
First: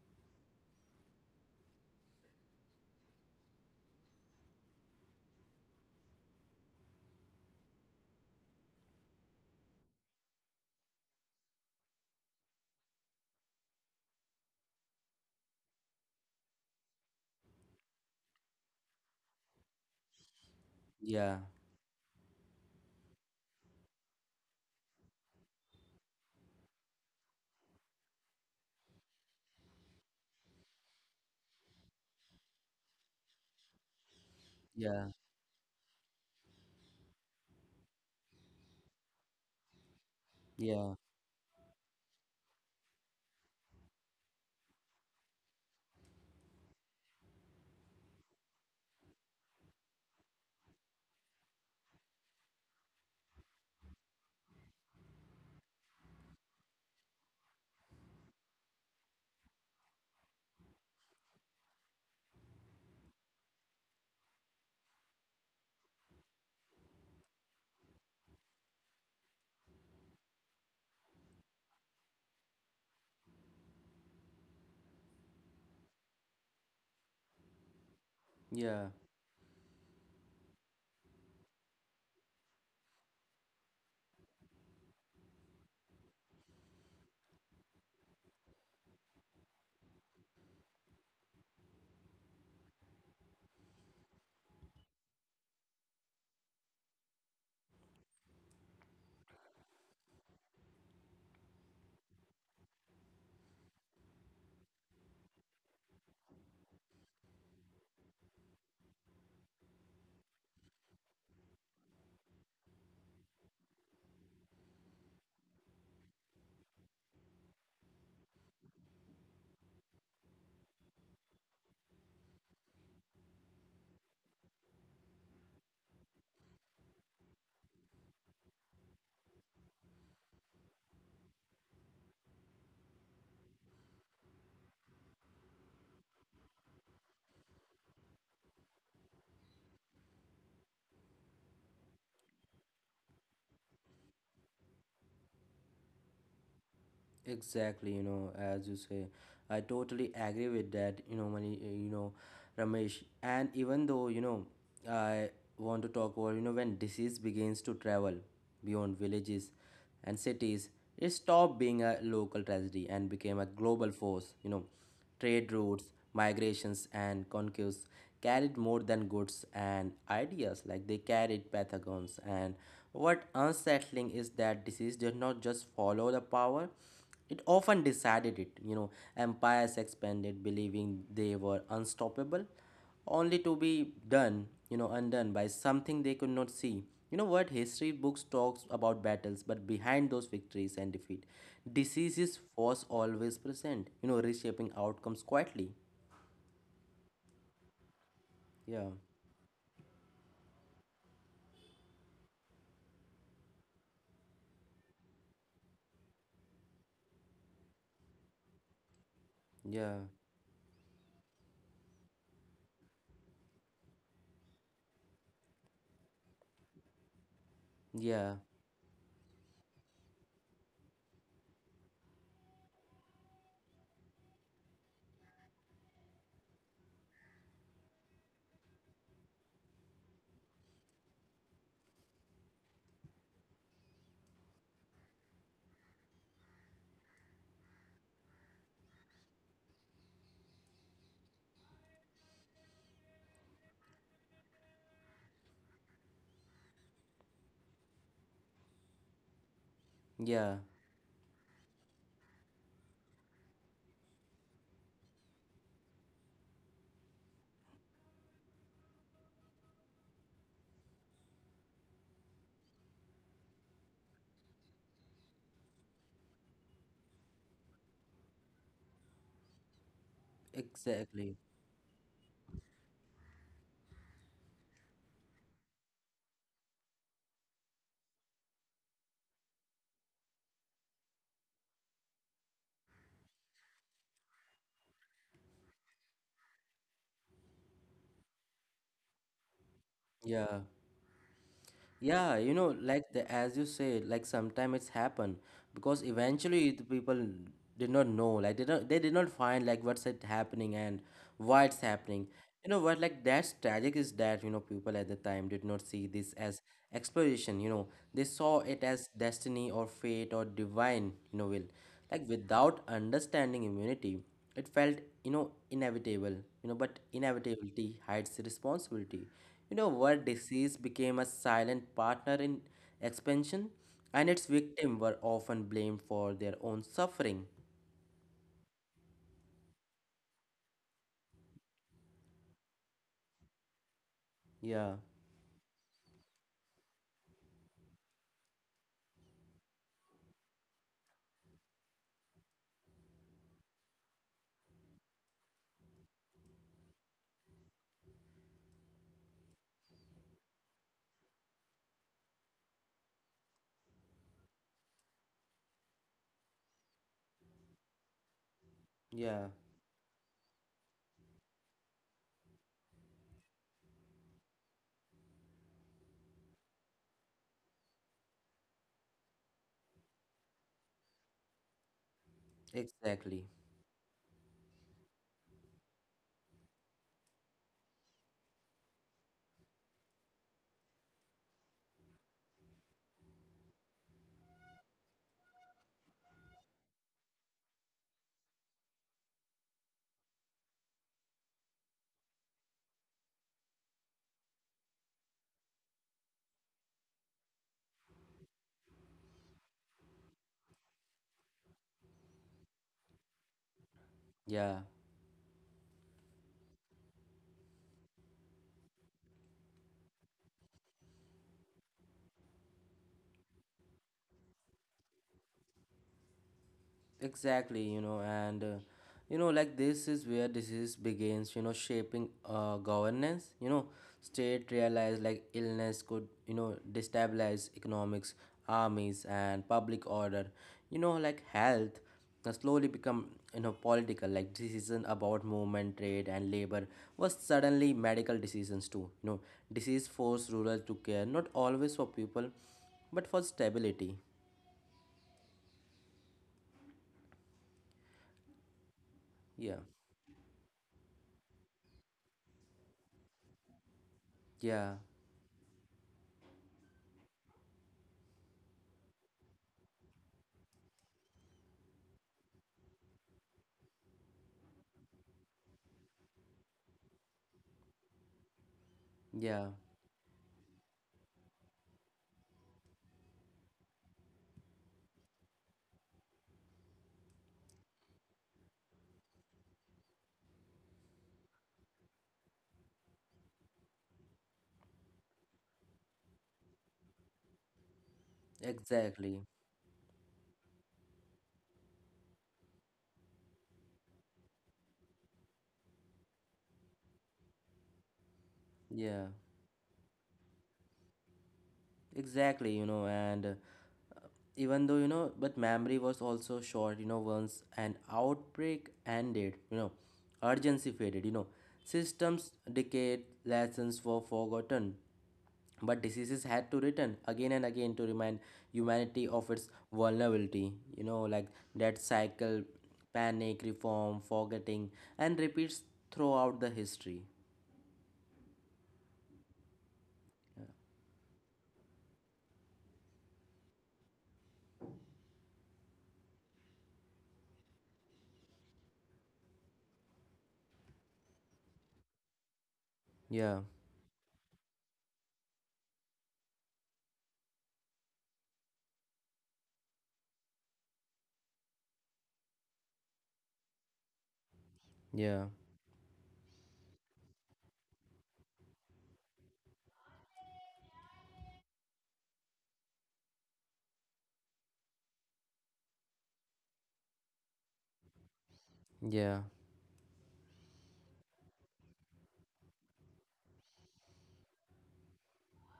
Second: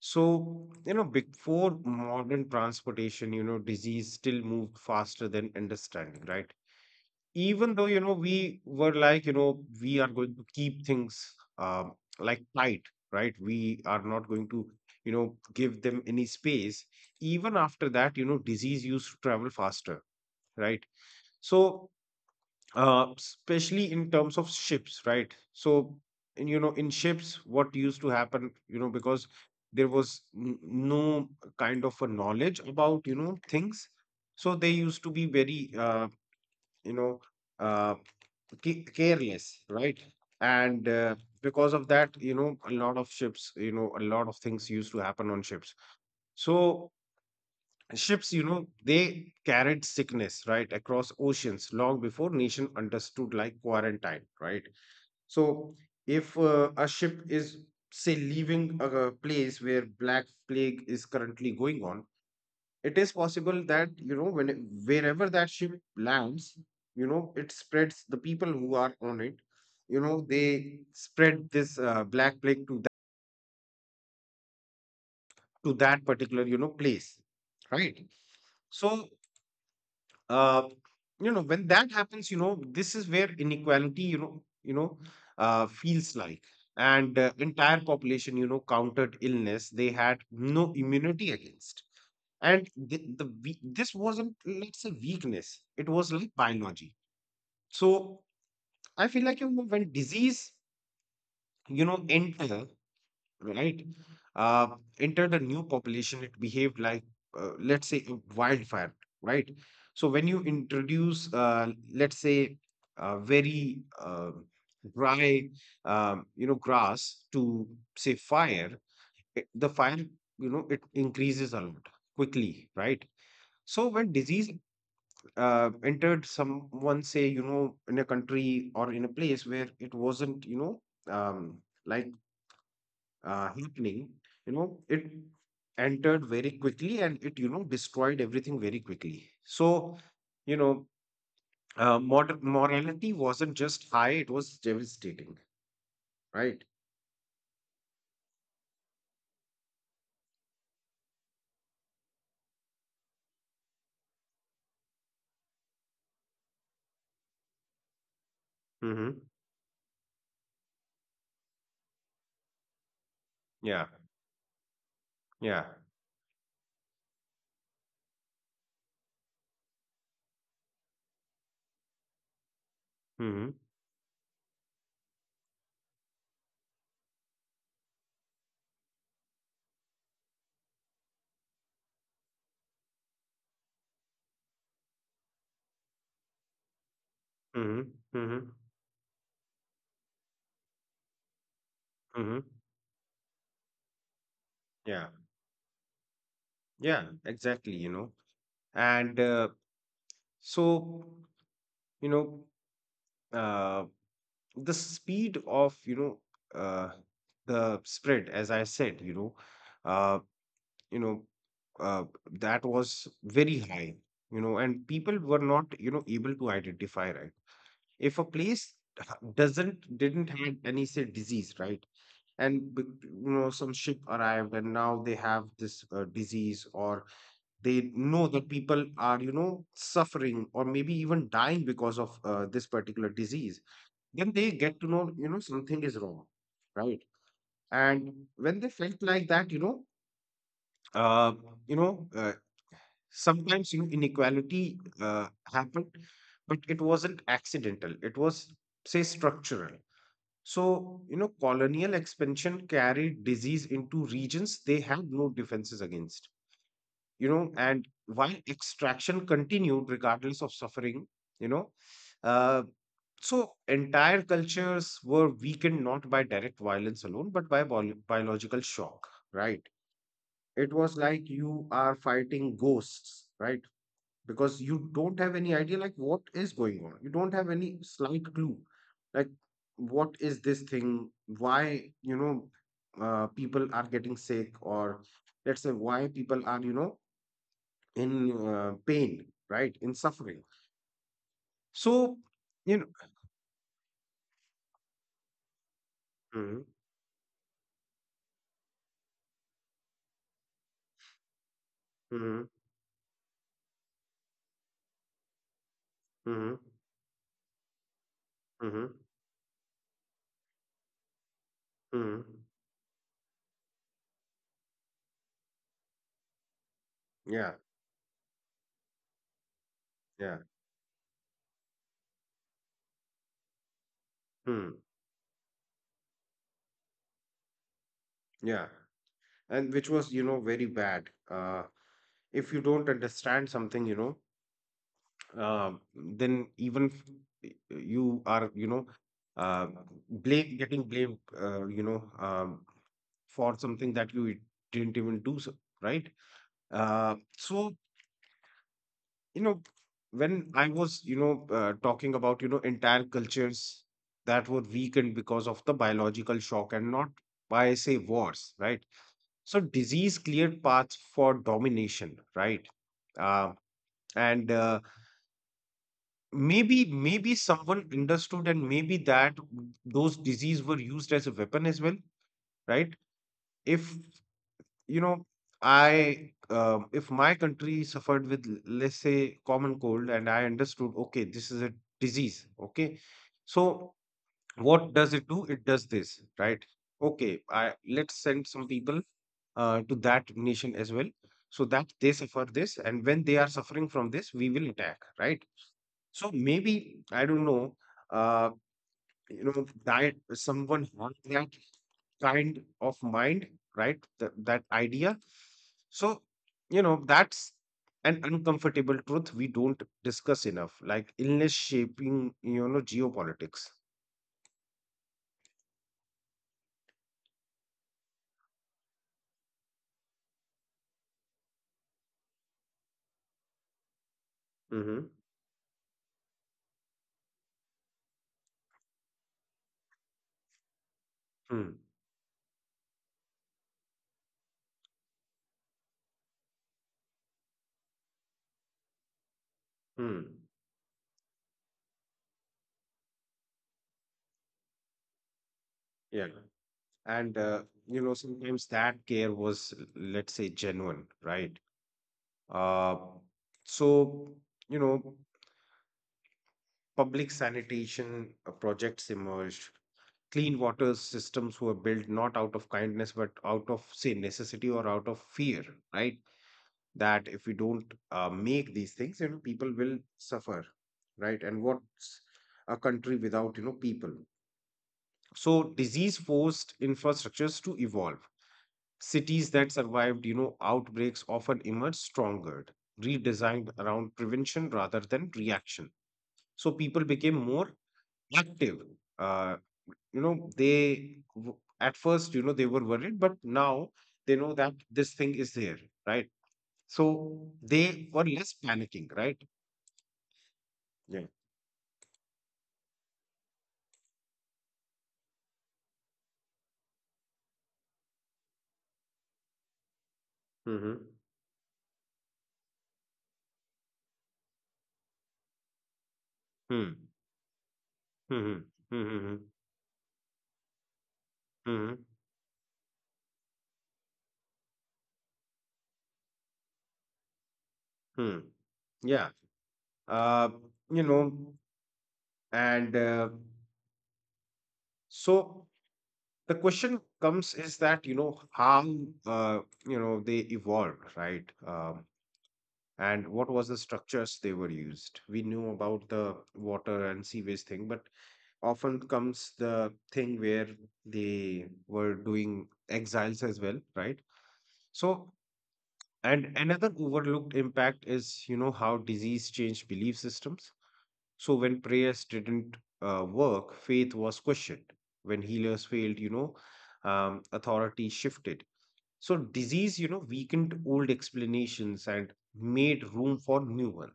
So, you know, before modern transportation, you know, disease still moved faster than understanding, right? Even though, you know, we were like, you know, we are going to keep things, like, tight, right? We are not going to, give them any space. Even after that, disease used to travel faster, right? yeah, So especially in terms of ships, right? So in, you know, in ships, what used to happen, you know, because there was no kind of a knowledge about, things. So they yeah, used to be very, you know uh, careless, right? yeah, And, because of that, you know, a lot of ships, you know, a lot of things used to happen on ships. So ships, you know, they carried sickness right across oceans long before nation understood, like, quarantine, right? So if a ship is, say, leaving a place where black plague is currently going on, it is possible that, you know, when wherever that ship lands, you know, it spreads the people who are on it. They spread this, black plague to to that particular, you know, place, right. yeah. So uh, you know, when that happens, you know, this is where inequality, you know, feels like, and, entire population, you know, countered illness they had no immunity against. And this wasn't, let's say, weakness, it was like biology. So I feel like, you know, when disease, you know, right uh enter the new population, it behaved like, let's say, a wildfire, right. So when you introduce, let's say, very, dry, you know, grass to, say, fire, the fire, you know, it increases a lot quickly, right. So when disease, entered someone, say, you know, in a country or in a place where it wasn't, you know, um, like happening, it entered very quickly, and it, you know, destroyed everything very quickly. So, you know moder morality wasn't just high, it was devastating, right. Exactly, you know, as you say, I totally agree with that, you know, Mani, eh, you know, Ramesh. And even though, you know, I want to talk about, you know, when disease begins to travel beyond Mm-hmm. villages and cities, it stopped being a local tragedy and became a Yeah. global force, you know. Trade Yeah. routes, migrations, and conquests carried more than goods and ideas, like they carried pathogens. And what Mm-hmm. unsettling is that disease did not just follow the power, it often decided it. You know, empires expanded believing they were unstoppable, only to be done, you know, undone by something they could not see. You know what? Mm-hmm. History books Mm-hmm. talks about battles, but behind those victories and defeat, diseases Mm-hmm. was always present, you know, reshaping yeah outcomes quietly. yeah exactly, you know Yeah, and so you know uh, the speed of uh, the spread, as I said, yeah, uh, you know uh, that was very high. You know, and people were not, you know, able to identify, right? If a yeah, place doesn't didn't have any, say, disease, right? And some ship arrived and now they have this disease, or they know that people are, you know, suffering or maybe even dying because of this particular disease, then they get to know, you know, something is wrong, right? And when they felt like that, uh you know uh, sometimes, you know, inequality uh, happened, but it wasn't accidental, it was, say, structural. yeah, So, you know, colonial expansion carried disease into regions they had no defenses against, you know, and while extraction continued regardless of suffering, you know uh, so entire cultures were weakened, not by direct violence alone, but by biological shock, right? It was like exactly. you are fighting ghosts, right? Because you don't have any idea like what is going on, you don't have any slight clue, like, what is this thing? Why, you know, people are getting sick? Or let's say why people are, you know, in pain, right? In suffering. Yeah. So, Yeah, you you know, know, like as you say, like sometimes it's happen because Mhm, eventually the people did not know, like they did not find like what's it happening and why it's happening. mhm, You know what, like that's tragic is that, you know, people at the time did not see this mhm, as exploration. You know, they saw it mhm, as destiny or fate or divine. You know, will like mhm. without understanding immunity it felt, you know, inevitable. You know, but yeah, inevitability hides responsibility, you know, where yeah, disease became a silent partner in expansion, and its mm, victims were often blamed for their own suffering. yeah. And which was, you know, very bad. If you don't understand something, you know, Yeah, then even you are, you know, uh, blame, getting blamed, for something that you didn't even do, so, right? So, you know, when I was, talking about, you know, entire cultures that were weakened because of the biological shock and not by, say, wars, right? yeah, So disease cleared paths for domination, right? uh, and Maybe, maybe someone understood, and maybe that those disease were used as a weapon as well, right? exactly. If, you know, I, if my country suffered with let's say common cold, and I understood, okay, this is a disease, okay. So what does it do? It does this, right? Okay, I, let's send some people to that nation as well, so that they suffer this, and when they are suffering from this, we will attack, right? So maybe I don't know, uh, you know, that someone had that kind of mind, right? Yeah. That idea. So, you know, that's an uncomfortable truth we don't discuss enough, like illness shaping, you know, geopolitics. Exactly, you know, and you know, like this is where disease begins, you know, shaping governance. You know, state realized like illness could, Mm-hmm. you know, destabilize economics, armies, and public order. You know, like health has slowly become, Hmm. you know, political. Like decision about movement, trade, and labor was suddenly medical decisions too. You know, disease forced rural to care, not always for Hmm. people, but for stability. Yeah. And, Yeah, you know, sometimes that care was, let's say, genuine, right? yeah, Uh, so, you know, public sanitation projects emerged, clean water systems were built, not out of kindness, but out of, say, necessity, or out of fear, right? That if we yeah. don't, make these things, you know, people will suffer, right? And what's a country without, you know, people? So disease forced infrastructures to evolve. Cities that survived, you know, outbreaks often emerged stronger, redesigned around prevention rather than reaction. So people became Exactly. more active. uh, you know, they at first, you know, they were worried, but now they know that this thing is there, right? So Yeah. they were less panicking, right? Exactly, you yeah know, and even though, you know, but memory was also short, you know, once an outbreak ended, you know, urgency faded, you know, systems mm-hmm. decayed, lessons were forgotten, but diseases had to return again and again to hmm remind humanity of its hmm vulnerability, hmm you know, like that cycle, hmm panic, reform, forgetting, and repeats throughout the history. hmm yeah uh you know and so the question comes, is that, you know, how, uh, you know, they evolved, right? Yeah, And what was the structures they were used? We knew about the water and sewage thing, but often comes the thing where they were doing exiles as well, right? yeah, So, and another overlooked impact is, you know, how disease changed belief systems. So, when prayers didn't work, faith was questioned. When healers failed, you know, authority shifted. yeah. So, disease, you know, weakened old explanations and made room for new ones.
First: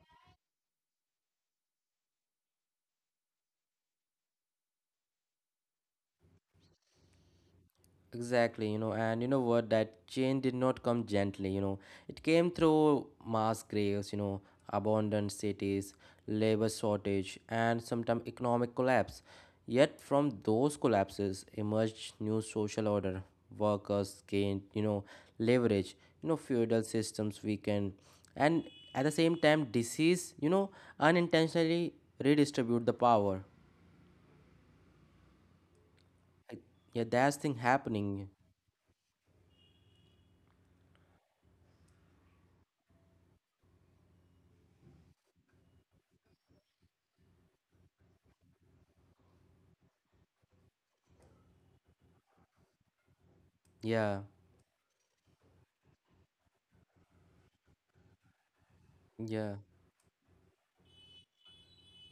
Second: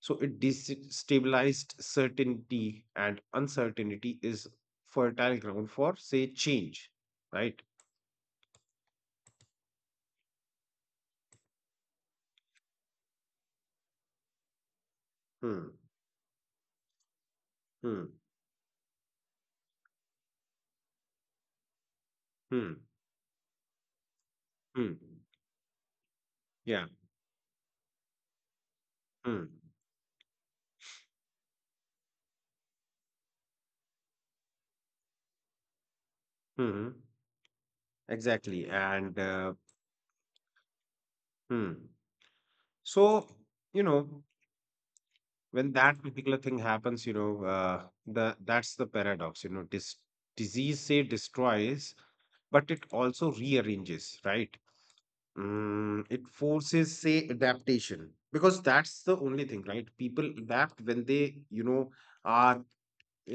So it destabilized certainty, and uncertainty is fertile ground for, say, change, right? Exactly, you know, and you know what? That change did not come gently, you know. It came through mass graves, you know, abandoned Hmm, cities, labor shortage, and hmm, sometimes economic collapse. Yet, from those collapses emerged new hmm, social order. Workers gained, hmm. you know, leverage, you know, Yeah, feudal systems weakened, and at the hmm, same time, disease, you know, unintentionally redistribute the power. hmm. Like, yeah, that's thing Exactly. happening. And, hmm. So, you know, when that particular thing happens, you know, the that's the paradox, you know, disease, say, destroys, but it also rearranges, right? Yeah, Mm, it forces, say, adaptation, because that's the only thing, right? People yeah, adapt when they, you know, are,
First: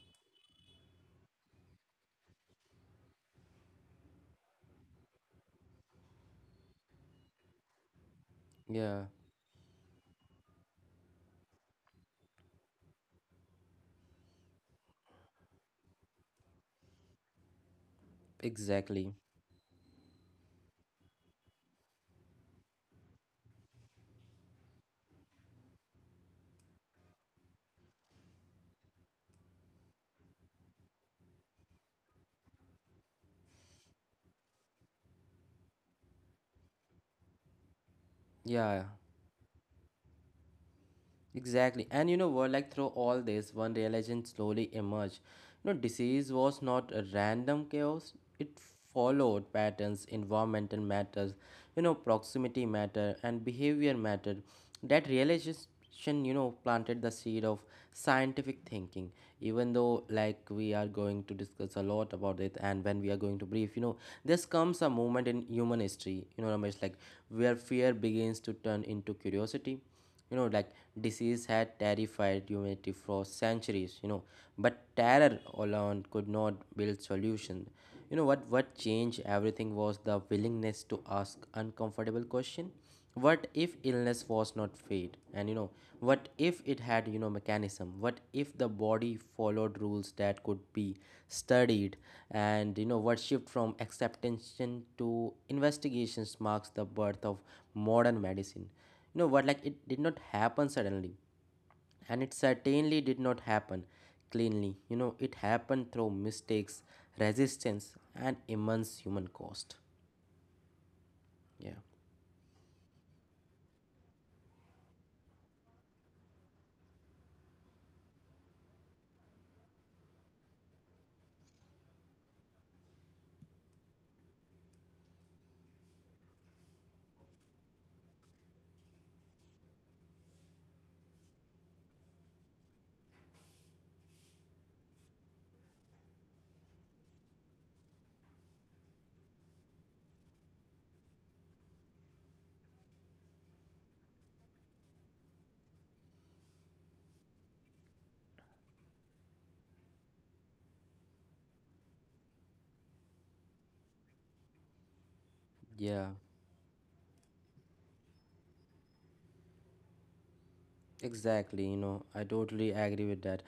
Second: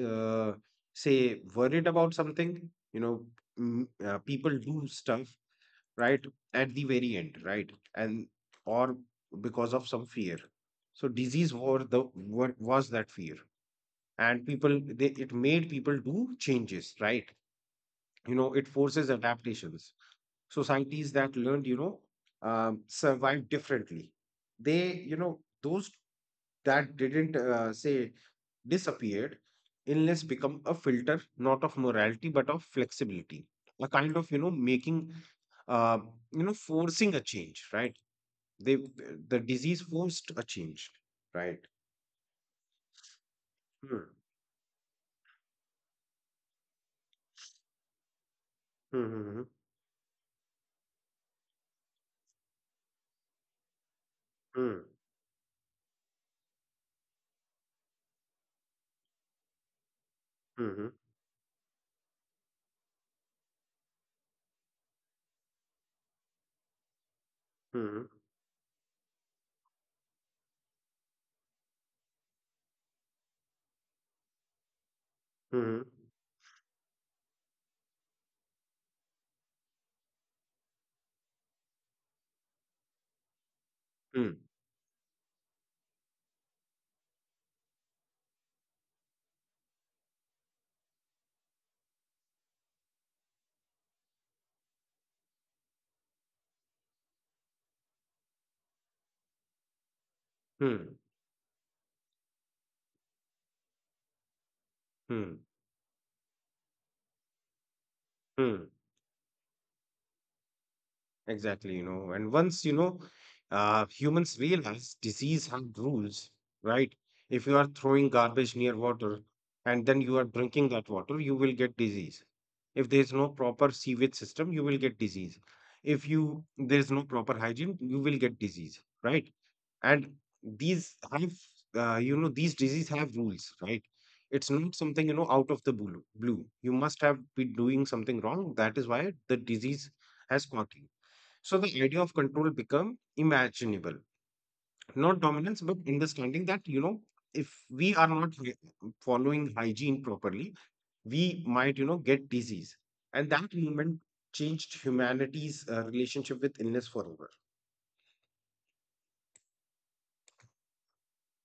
uh, say, worried about something. You know, mm, people do stuff, right, at the very end, right, and yeah. or because of some fear. So disease was the what was that fear, and people, they, it made people do changes, right? You know, it forces Exactly. adaptations. Societies that learned, you know, survive differently. They, you know, those that didn't, say disappeared. Illness become a filter, not of morality, but of flexibility, a kind of, you know, making, uh, you know, forcing a change, right? They Yeah. the disease forced a change, right? Exactly. And you know what, like through all this, one Hmm. realization slowly emerged. You know, disease was not a random chaos. It Hmm. followed patterns, environmental matters, you know, proximity matter and behavior matter. Hmm. That realization, you know, planted the seed of scientific thinking. Even though like we are Hmm. going to discuss a lot about it, and when we are going to brief, you know, this comes a moment in human history, you know, Ramesh, like where fear begins Hmm. to turn into curiosity. You know, like disease had terrified humanity for centuries, you know, but terror alone Hmm. could Hmm. not build solution. You know what changed everything was the willingness to ask uncomfortable question. What if illness was not Hmm. fate? And you know, what if it had, you know, mechanism? What if the body followed rules that could be studied? And you know what, shift from acceptance to investigations marks the birth of modern medicine. You know what, like it did not happen suddenly, Hmm. and it certainly did not happen cleanly. You know, it happened through Hmm. mistakes, resistance and immense human cost. Hmm. Yeah, Exactly, you know, and once, you know, humans realize disease have rules, right? If you are throwing garbage near water and then you are drinking that water, you will get disease. If there is no proper sewage system, you will get disease. If you there is no proper hygiene, you will get disease, right? And these have, you know, these disease have rules, right? It's not something, you know, out of the blue. Blue, you must have been doing something wrong. That is why the disease has caught you. So the idea of control become imaginable, not dominance, but understanding that, you know, if we are not following hygiene properly, we might, you know, get disease, and that yeah. movement changed humanity's relationship with illness forever. Exactly, you know, I totally agree with that.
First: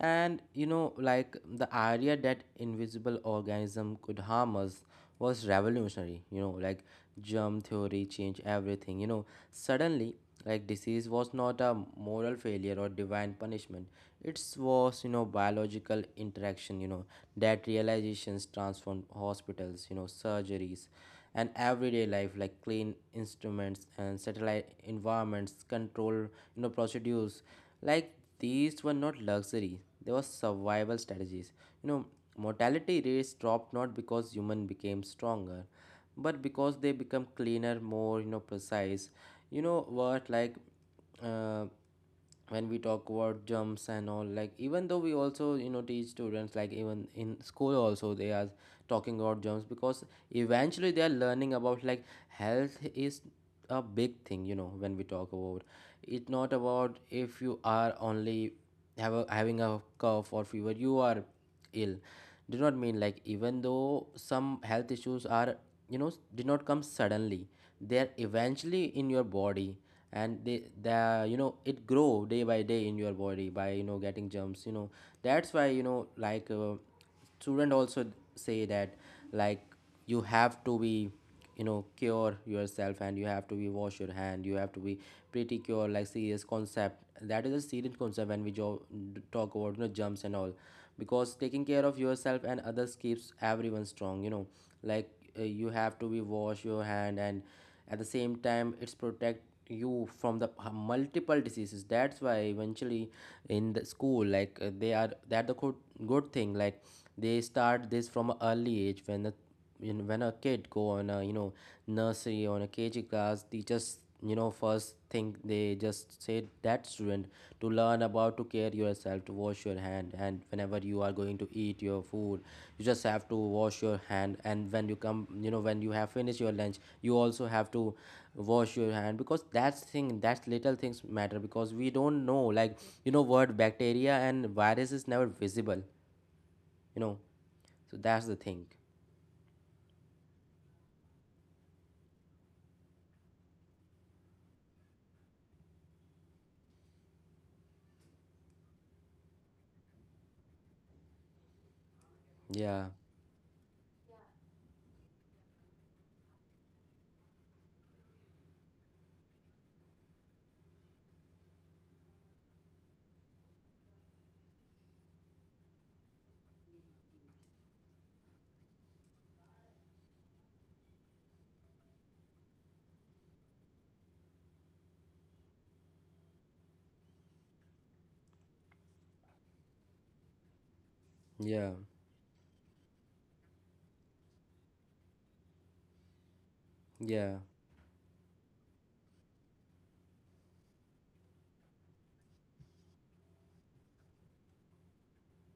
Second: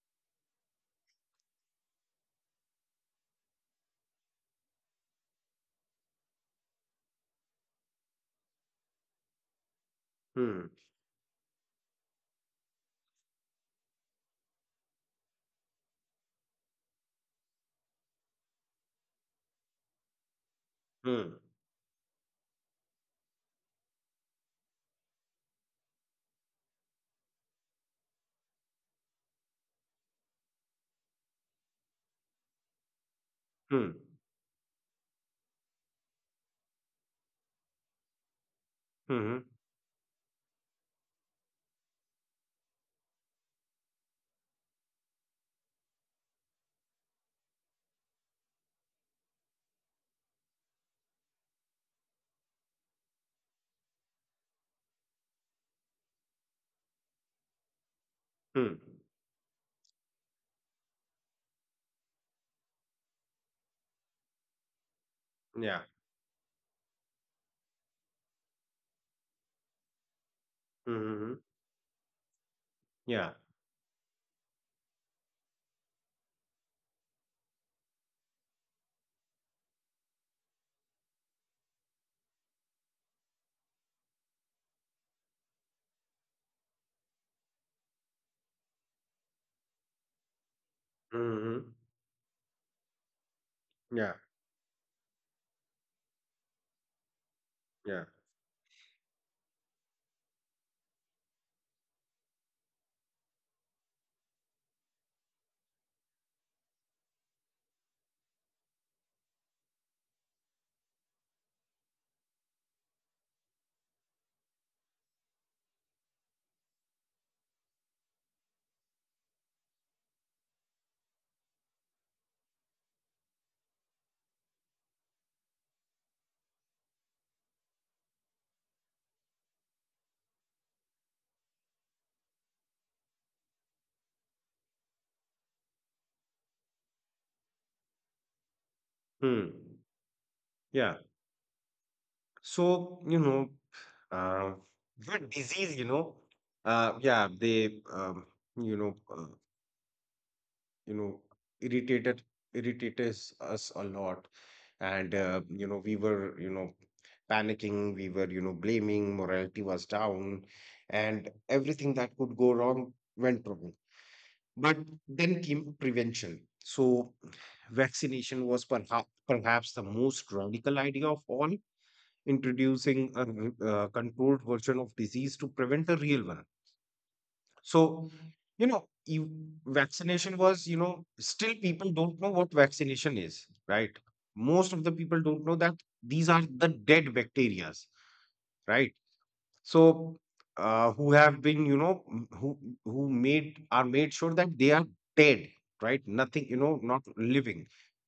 And you know, like the idea that invisible organism could harm us was revolutionary, you know, like germ theory changed everything, you know. Suddenly, Hmm. like disease was not a moral failure or divine punishment. It was, biological interaction, that realizations transformed hospitals, surgeries, Hmm. and everyday life, like clean instruments and satellite environments control procedures. Like, these were not luxury, they were survival strategies. you know Mortality rates Hmm. dropped not because human became stronger, but because they become cleaner, more Hmm. precise. You know what like uh, when we talk about jumps and all, like even though we also teach students, like even in school also they are talking about jumps, because eventually they are learning about like health is a big thing. When we talk about it, not about if you Hmm. are only having a cough or fever, you are ill. Do not mean like even though some Yeah. health issues are, did not come suddenly, they are eventually in your Hmm. body, Hmm. Hmm. and they the you know it Yeah. grow day by day in your body by getting germs. That's why, student also say that, like you have to be, cure yourself, and you have to be wash your hand, you have to be pretty cure like serious concept. That is a serious concept when we talk Hmm. about Hmm. Hmm. jumps and all, because taking care of yourself Yeah. and others keeps everyone strong. Like, you have to be Yeah. wash your hand, and at the same time it's protect you from the multiple diseases. That's why eventually in the school, like, they are that the good thing, like they start this from an early age, when the you know, when a kid go on a, nursery, on a kg class, teachers, first thing they just say that student to learn about to care yourself, to wash your hand, and whenever you are going to eat your food you just have to wash your hand, and when you have finished your lunch you also have to wash your hand, because that's thing, that's little things matter, because we don't know like, you know what bacteria and virus is never visible. you Hmm. know so that's the Yeah. thing. So, you know. Uh, Good disease, you know. Yeah, they, you know, uh, you know, irritated, irritates us a lot, and Yeah, you know, we were, you know, panicking. We were, you know, blaming. Morality was down, and everything that could go wrong went wrong. But then came prevention. So, vaccination was perhaps the most radical idea of all, introducing a controlled version of disease to prevent a real one. So, you know, you, vaccination was, you know, still, people don't know what vaccination is, right? yeah, Most of the people don't know that these are the dead bacterias, right? yeah, So, who have been, you know, m- who made, are made sure that they are dead, right? Nothing, you know, not living.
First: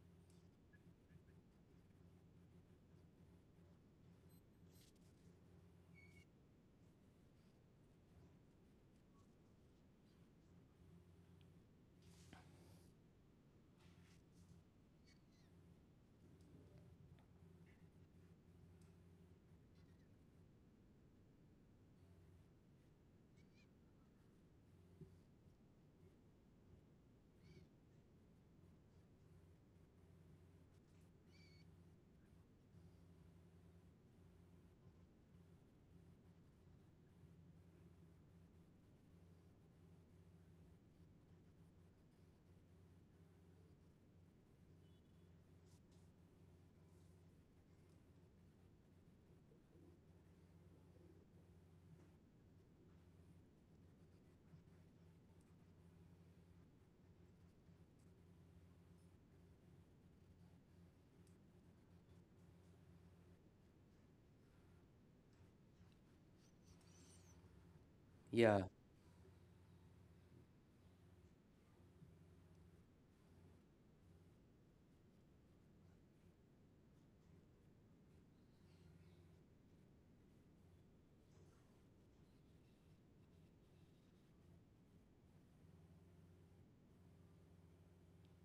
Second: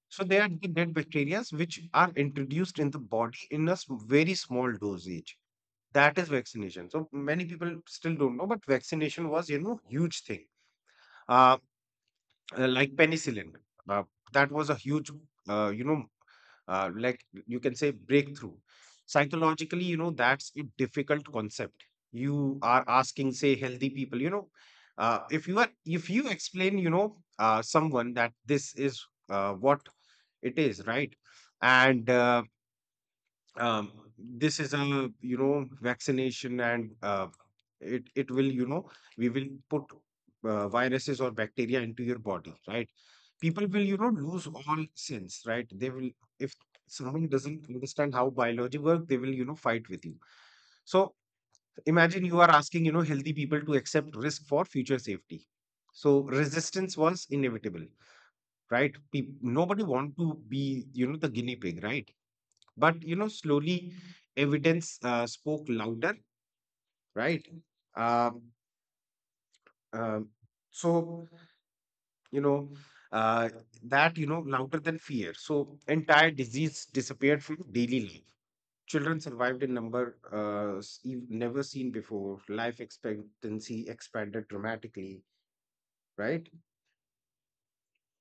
So they are the dead bacteria which are introduced in the body in a very small dosage. That is vaccination. So many people still don't know, but vaccination was, you know, huge thing. Uh, like penicillin, uh, that was a huge, uh, you know, like, you can say, breakthrough. Psychologically, you know, that's a difficult concept. You are asking, say, healthy people, you know, if you are, if you explain, you know, someone that this is what it is, right? And um, this is a, you know, vaccination, and it will, you know, we will put viruses or bacteria into your body, right? People will, you know, lose all sense, right? They will, if someone doesn't understand how biology work, they will, you know, fight with you. So imagine you are asking, you know, healthy people to accept risk for future safety. So resistance was inevitable, right? Peop, nobody want to be, you know, the guinea pig, right? But, you know, slowly evidence spoke louder, right? yeah. Um, um, so, you know uh, that, you know, louder than fear. So entire disease disappeared from daily life. Children survived in number never seen before. Life expectancy expanded dramatically, right?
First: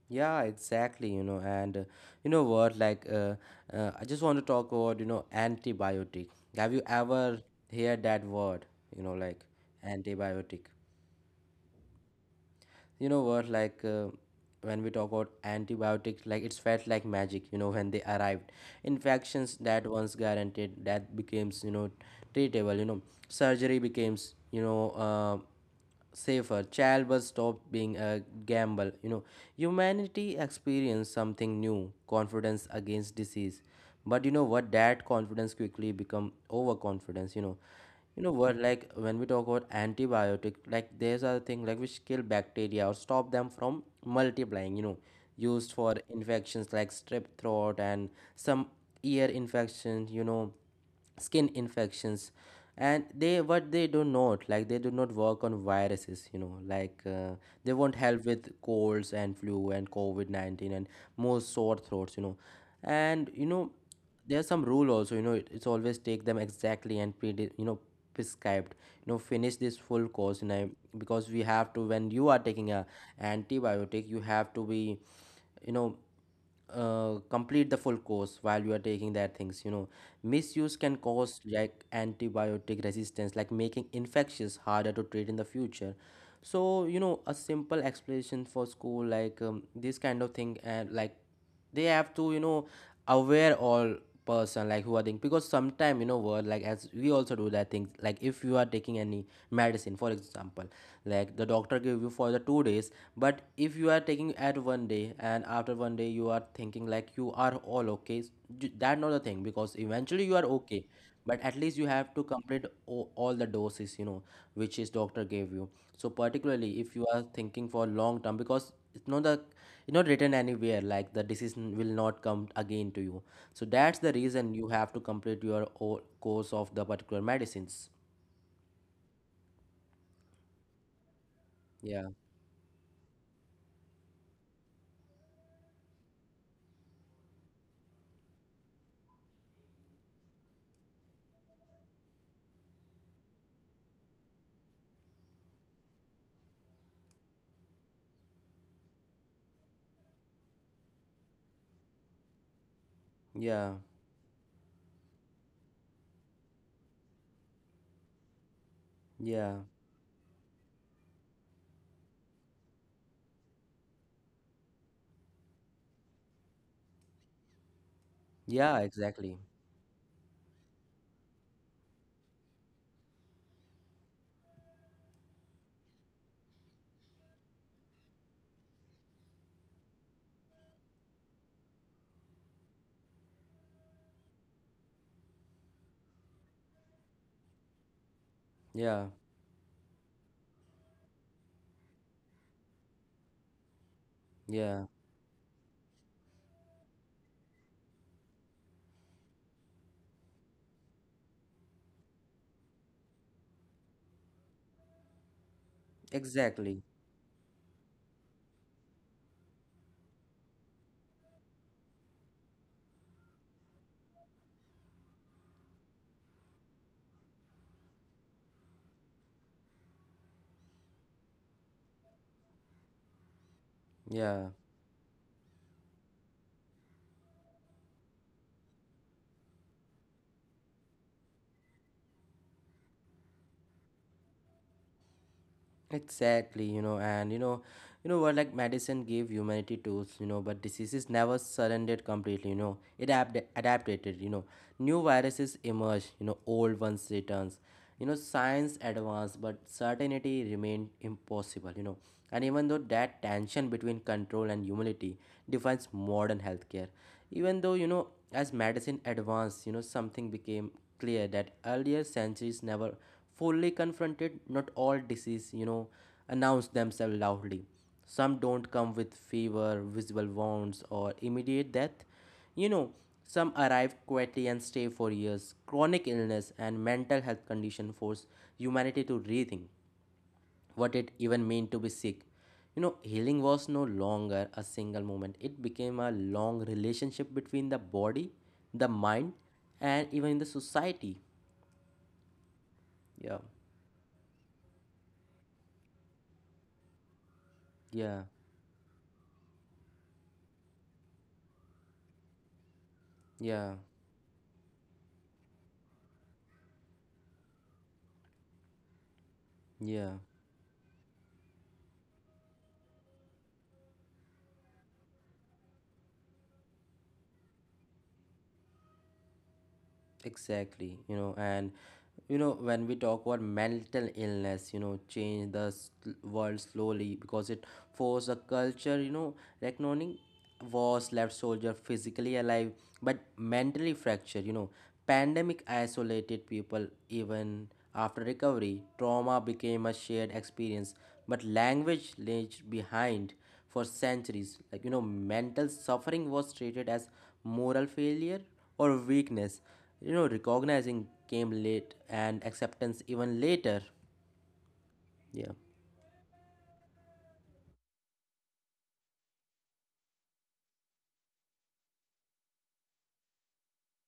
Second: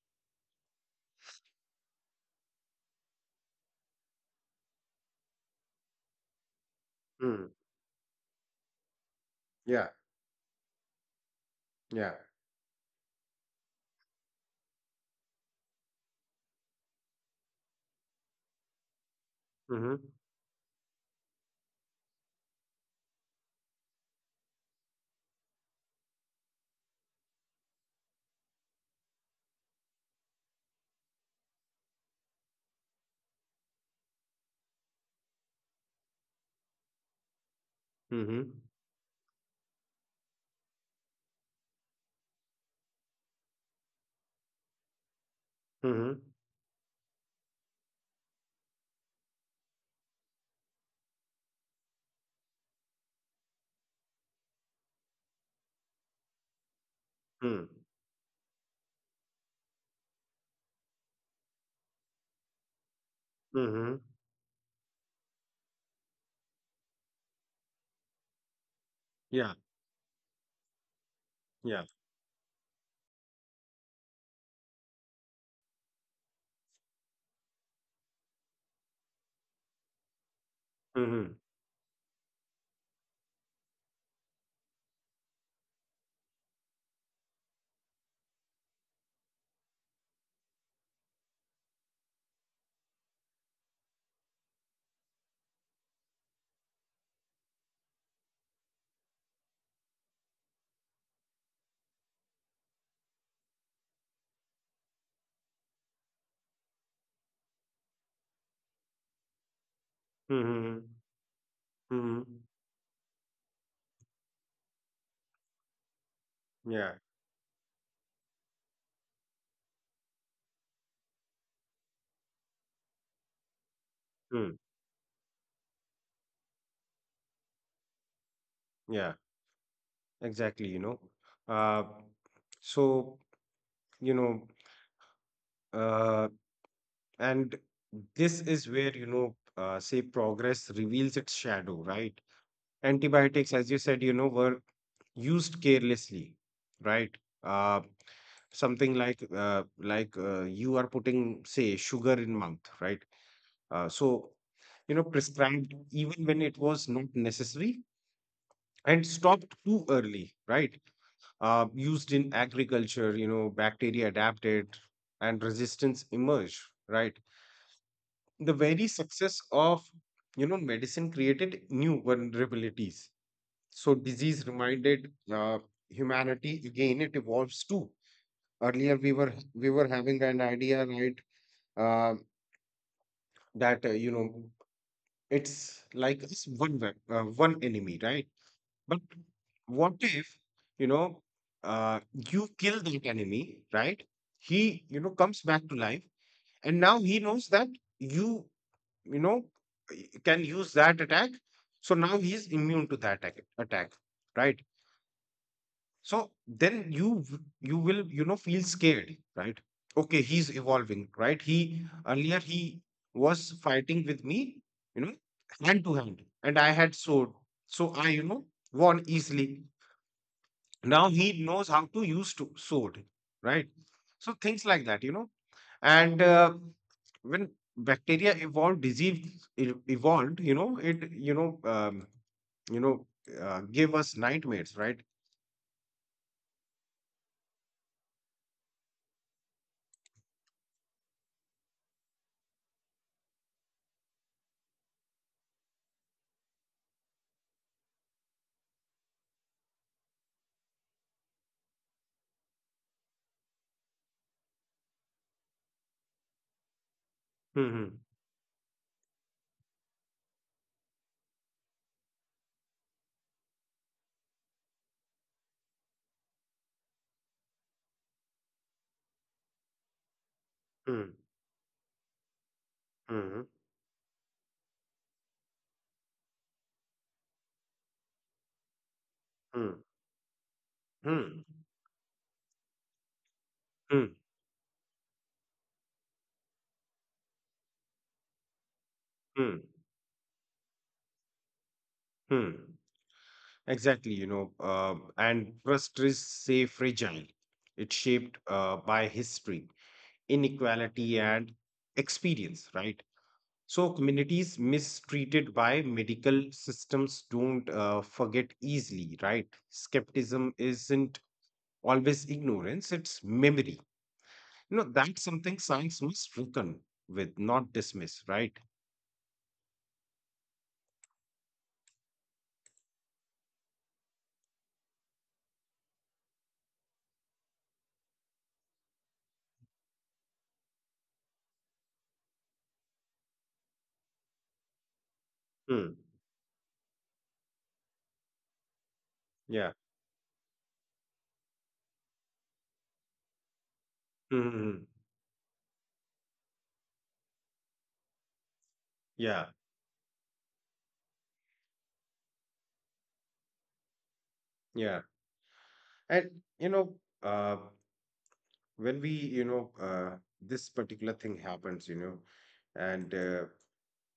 Yeah, exactly, and, you know what, like, uh, I just want to talk about, antibiotic. Have you ever Mm. heard that word, you know, like Yeah, antibiotic? yeah. You know what like When we talk about antibiotics, like it's felt like magic, when they arrived. Infections that Mm-hmm. once guaranteed that becomes, treatable. Surgery becomes, safer. Childbirth stopped being a gamble. Humanity experienced something new, confidence against disease. But you know what that confidence quickly become overconfidence. You know what Mm-hmm. like When we talk about antibiotic, like there's a thing like which kill bacteria or stop them from multiplying, used for Mm-hmm. infections like strep throat and some ear infections, skin infections. And they do not work on viruses, they Mm. won't help with colds and flu and covid-19 and most sore throats. You know and you know Mm-hmm. There's some rule also, it's always take them exactly, and pre, you know prescribed, finish Yeah. this full course in a, because we have to, Yeah. when you are taking a antibiotic you have to be, you know complete the full course while you are taking that things. Misuse can cause Mm-hmm. like antibiotic resistance, like making infections harder to treat in the future. So, a simple explanation for school like, this kind of thing, and like they have to, aware all person like who are thinking, because sometime, you know what like as we also do that thing, like if you are taking any medicine, for example, like the doctor give you for the 2 days, but if you are taking at one day and after one day you are thinking like you are all okay, that not the thing, because eventually you are okay, Mm-hmm. but at least you have to Mm-hmm. complete all the doses, which his doctor gave you, so particularly if you Yeah. are thinking for long term, because it's not written anywhere like the disease will not come again to you, so that's the reason Hmm. you have to complete your course of the particular medicines. Yeah, exactly, you know. Uh, Yeah, so, you know, uh, and this is where, you know, say, progress reveals its shadow, right? Antibiotics, as you said, you know, were used carelessly, right? Uh, Something like you are putting, say, sugar in mouth, right? yeah, So, you know, prescribed even when it was not necessary, and yeah, stopped too early, right? Used in agriculture, you know, bacteria adapted and resistance emerged, right? The yeah, very exactly. success of, you know, medicine created new vulnerabilities. So disease reminded humanity again, it evolves too. Earlier we were having an idea, right, uh, that, you know, it's like it's one enemy, right? But Yeah, what if, you know, uh, you kill that enemy, right? yeah, He, you know, comes back to life, and now he knows that you, you know, can use that attack. So now he is immune to that attack, right? So exactly. then you will, you know, feel scared, right? Okay, he's evolving, right? He, earlier, he was fighting with me, you know, hand to hand, and I had sword, so I, you know, won easily. Now he knows how to use to sword, right? So Yeah, things like that, you know. And when bacteria evolved, disease evolved, you know, it you know gave us nightmares, right? exactly. you know, and you know what, like, medicine gave humanity tools, but diseases never surrendered completely, it adapted, new viruses emerge, old ones returns, science advanced, but certainty remained impossible, and even though that tension between control and humility defines modern healthcare, even though, Hmm, as medicine advanced, something became clear that earlier centuries never fully confronted, not all disease, announce themselves loudly. Some don't come with fever, visible wounds, hmm, or immediate death. You know, hmm, some arrive quietly and stay for years. Chronic illness and mental health condition force humanity to rethink hmm, what it hmm, even meant to be sick. Healing was no hmm, longer a single moment. It became a long relationship between the body, the mind, hmm, and even in the society. hmm. Yeah, Exactly, you know, and trust is, say, fragile. It's yeah, shaped by history, inequality, and experience, right? yeah. So communities mistreated by medical systems don't forget easily, right? Yeah, Skepticism isn't always ignorance, it's memory. You know, that's something science must reckon with, not dismiss, right? exactly. When we talk about mental illness, change the world slowly because it forced a culture, reckoning was left soldier physically alive but mentally fractured. Pandemic Hmm. isolated people even after recovery. Trauma Yeah. became a shared experience, but language left behind. For centuries, Hmm. like, mental suffering was treated as moral failure or Yeah. weakness. Recognizing came late, and acceptance even later. Yeah. Yeah, And, you know, uh, when we, this particular thing happens, and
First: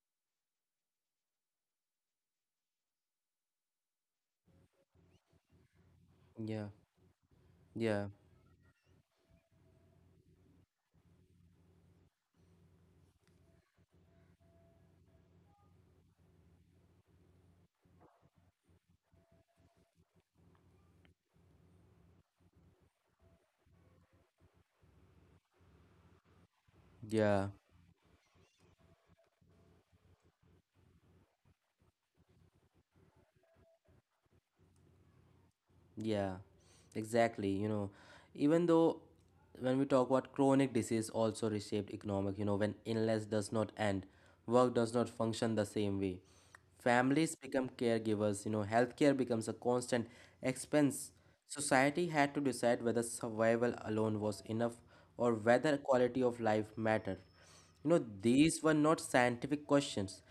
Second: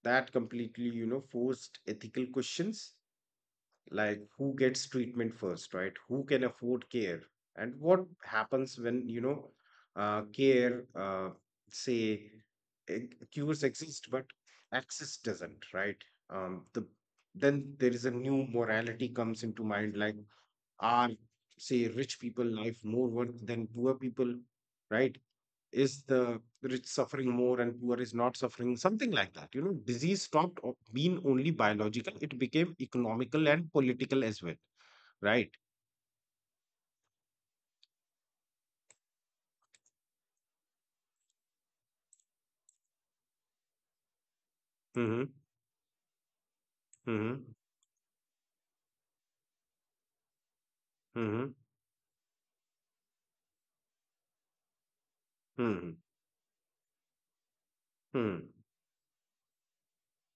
that completely, forced ethical questions like who gets treatment first, right? Who can yeah, afford care, and what yeah, happens when, care, say, cures exist but access doesn't, right? um, the then there is a new morality comes into mind, like are, say, rich people life more worth than poor people, right? Is the rich suffering yeah. more and poor is not suffering, something like that, you know? Disease stopped being only biological, it became economical and political as well, right? Yeah, exactly. Even though when we talk about chronic disease also reshaped economic, when illness does not end, work does not Mm-hmm. function the same way. Families Mm-hmm. become caregivers, healthcare becomes a constant expense. Mm-hmm. Society had to decide whether survival alone was enough or whether Mm-hmm. quality of life mattered. Mm-hmm. These were not scientific questions.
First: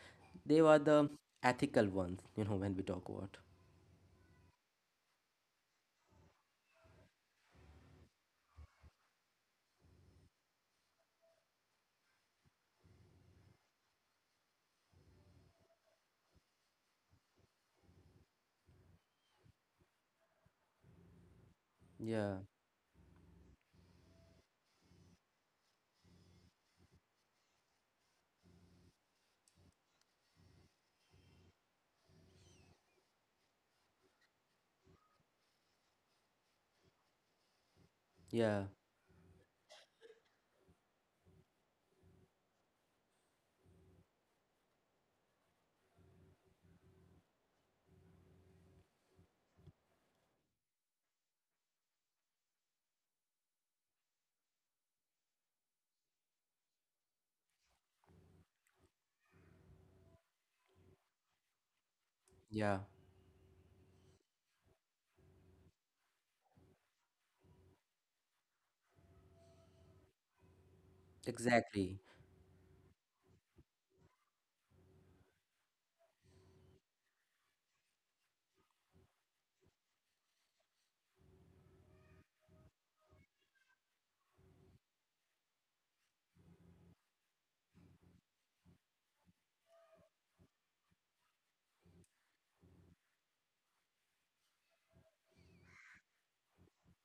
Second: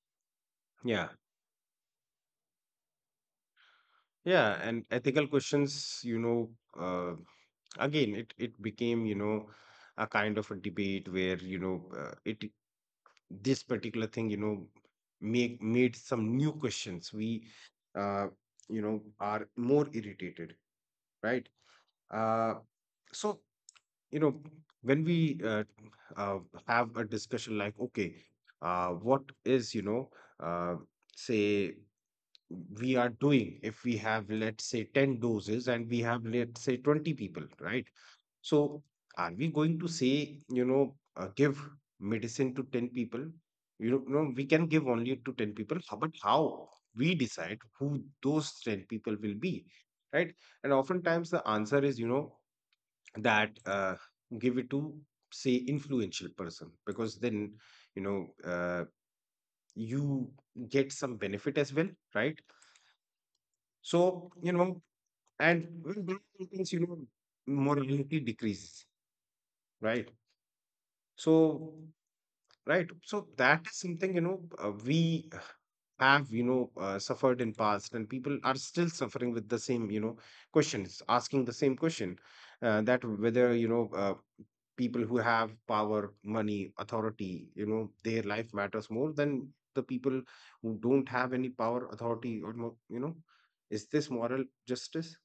They were Yeah. the ethical ones, when we talk about. Yeah, and ethical questions, you know, uh, again it became, you know, a kind of a debate where, you know it this particular thing, you know, make made some new questions we, uh, you know, are more irritated, right? Yeah, uh, so, you know, when we, uh, have a discussion like, okay, what is, uh, say, we are doing if we have, let's say, 10 doses and we have, let's say, 20 people, right? yeah, So, are we going to say, you know, give medicine to 10 people? You know, no, we can give only to 10 people, but how we decide who those 10 people will be, right? And oftentimes the answer is, you know, that give it to, say, influential person, because then, you know, you get some benefit as well, right? yeah. So, you know, and with that happens, you know, morality decreases, right? So Exactly, right. So that is something, you know, we have, you know, suffered in past and people are still suffering with the same, you know, questions, asking the same question, that whether, people who have power, money, authority, you know, their life matters more than the people who don't have any power, authority, or, you know, is this moral justice?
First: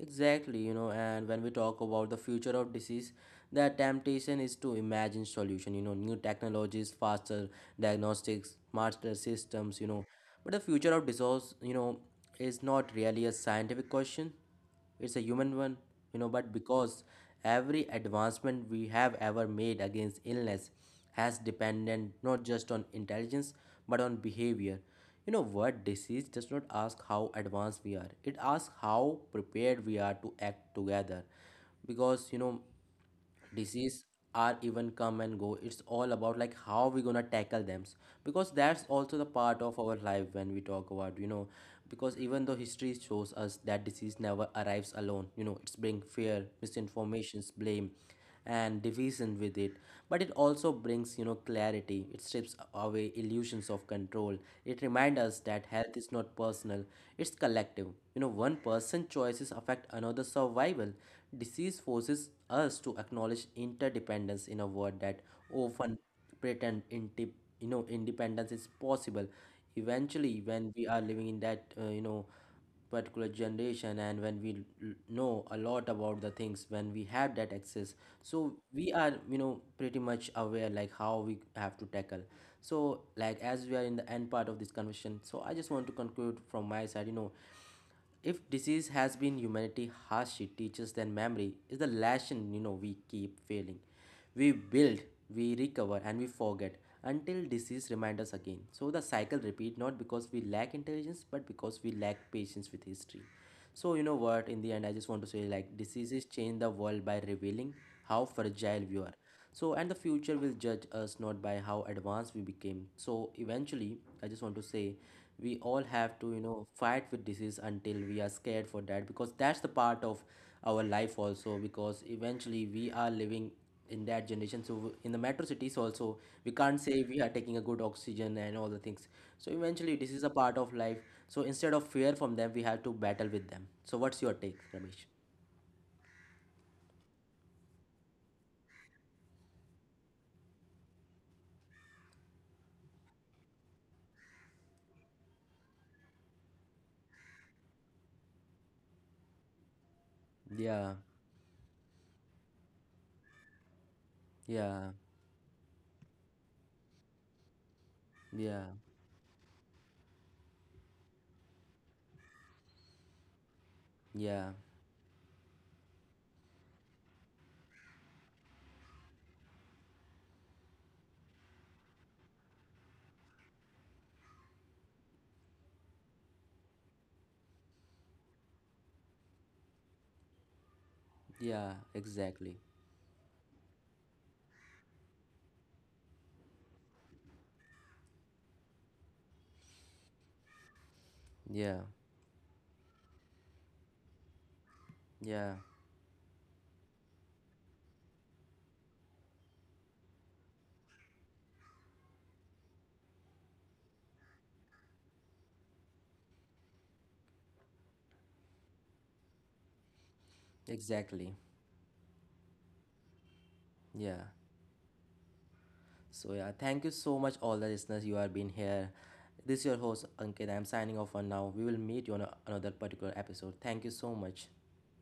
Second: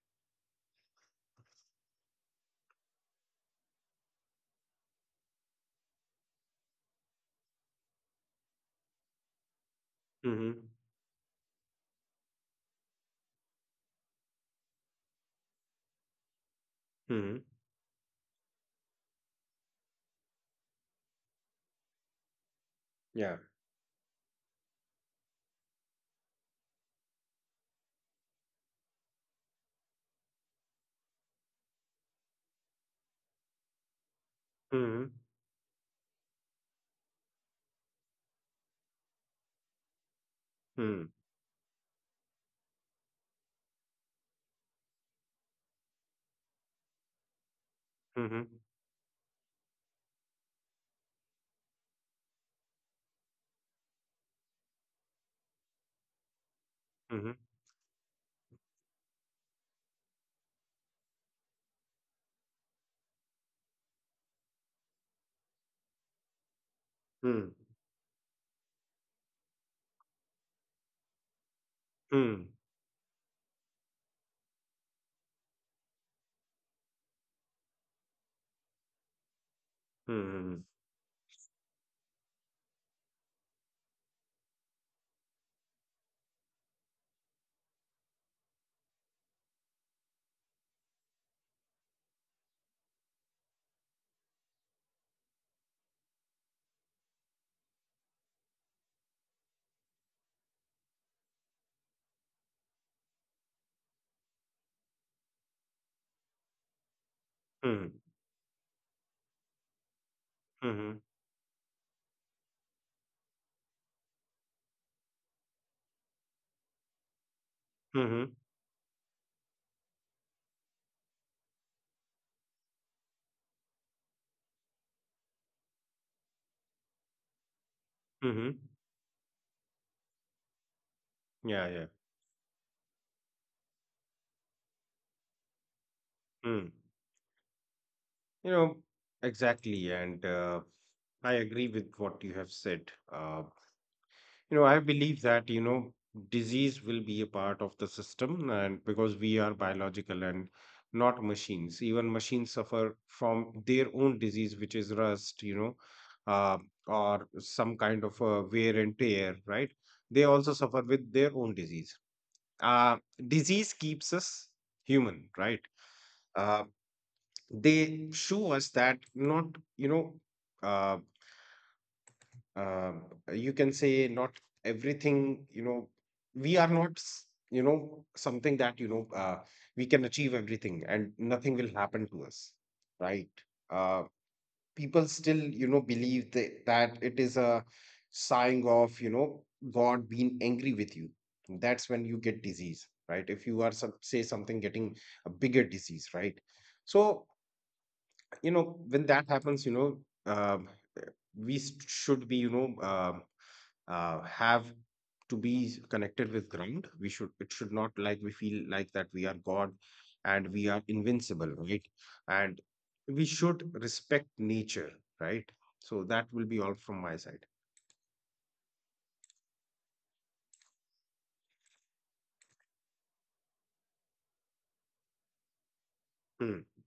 exactly, and when we talk about the future of disease, the temptation is to imagine solution, new technologies, faster diagnostics, smarter systems. But Hmm. the future of disease, is not really a scientific question. It's a human one, but because Hmm. every advancement we have ever made against illness has dependent not just on Yeah. intelligence but on behavior. You know what disease does not ask how advanced we are. It asks how prepared we are to act together. Because disease are Hmm. even come and go, it's all about like how we gonna tackle them, because that's also the part of our life when we Hmm. talk about. Because even though history shows us that disease never arrives alone, it's bring fear misinformations blame Hmm. and division with it, but it also brings, clarity. It strips away illusions of control. It reminds us that health is not Hmm. personal, it's collective. One person's choices affect another's survival. Disease forces us to acknowledge interdependence in a world that often Hmm. pretend inti independence is possible. Eventually, when we are living in that Hmm. Particular generation, and when we know a lot about the things, when we have that access, so we are, Hmm. pretty much aware like how we have to tackle. So like as we are in the end part of this conversation, so I just want to conclude from my side. If disease has been humanity harshly teaches, then memory is the lesson, we keep failing. We build, we recover, and we forget until disease reminds us again. So the cycle repeats, not because we lack intelligence but because we lack patience with history. So you know what in the end I just want to say like diseases change Hmm. the world by revealing how fragile we are, Mhm. so and the future will judge us not by how advanced we became. So eventually I just want to say we all have to, Mhm. fight with disease until we are scared for that, because that's the part of our life also, because eventually we are living in that generation, so in the metro cities also we can't say Mhm. we are taking a good oxygen and all the things. So eventually Yeah, this is yeah. a part of life, so instead of fear from them we have to battle with them. So what's your take, Ramesh? Mm. You know, exactly. And I agree with what you have said. You know, I believe that, you know, disease will be a part of the system, and because we are biological and not machines, even machines Yeah, suffer from their own disease, which is rust, you know, uh, yeah, or some kind of wear and tear, right? They yeah, also suffer with their own disease. Uh, Disease keeps us human, right? yeah. Uh, they show us that, not you know uh, uh, you can say, not everything, you know, we are not s- you know, something that, we can achieve everything and nothing will happen to us, right? Yeah, uh, exactly. People still, you know, believe that, that it is a sign of, you know, god being angry with you, that's when you get disease, right? If you Yeah, are some, say, something getting a bigger disease, right? So, yeah, you know, when that happens, you know, um we should be, you know, have to be connected with ground, we should, it should not like we feel like that we are god and we are invincible, right? And exactly. we should respect nature, right? So Yeah. that will be all from my side. So yeah, thank you so much, all the listeners. You have been here. This is your host Ankit. I'm signing off for now. We will meet you on another particular episode. Thank you so much. Hmm.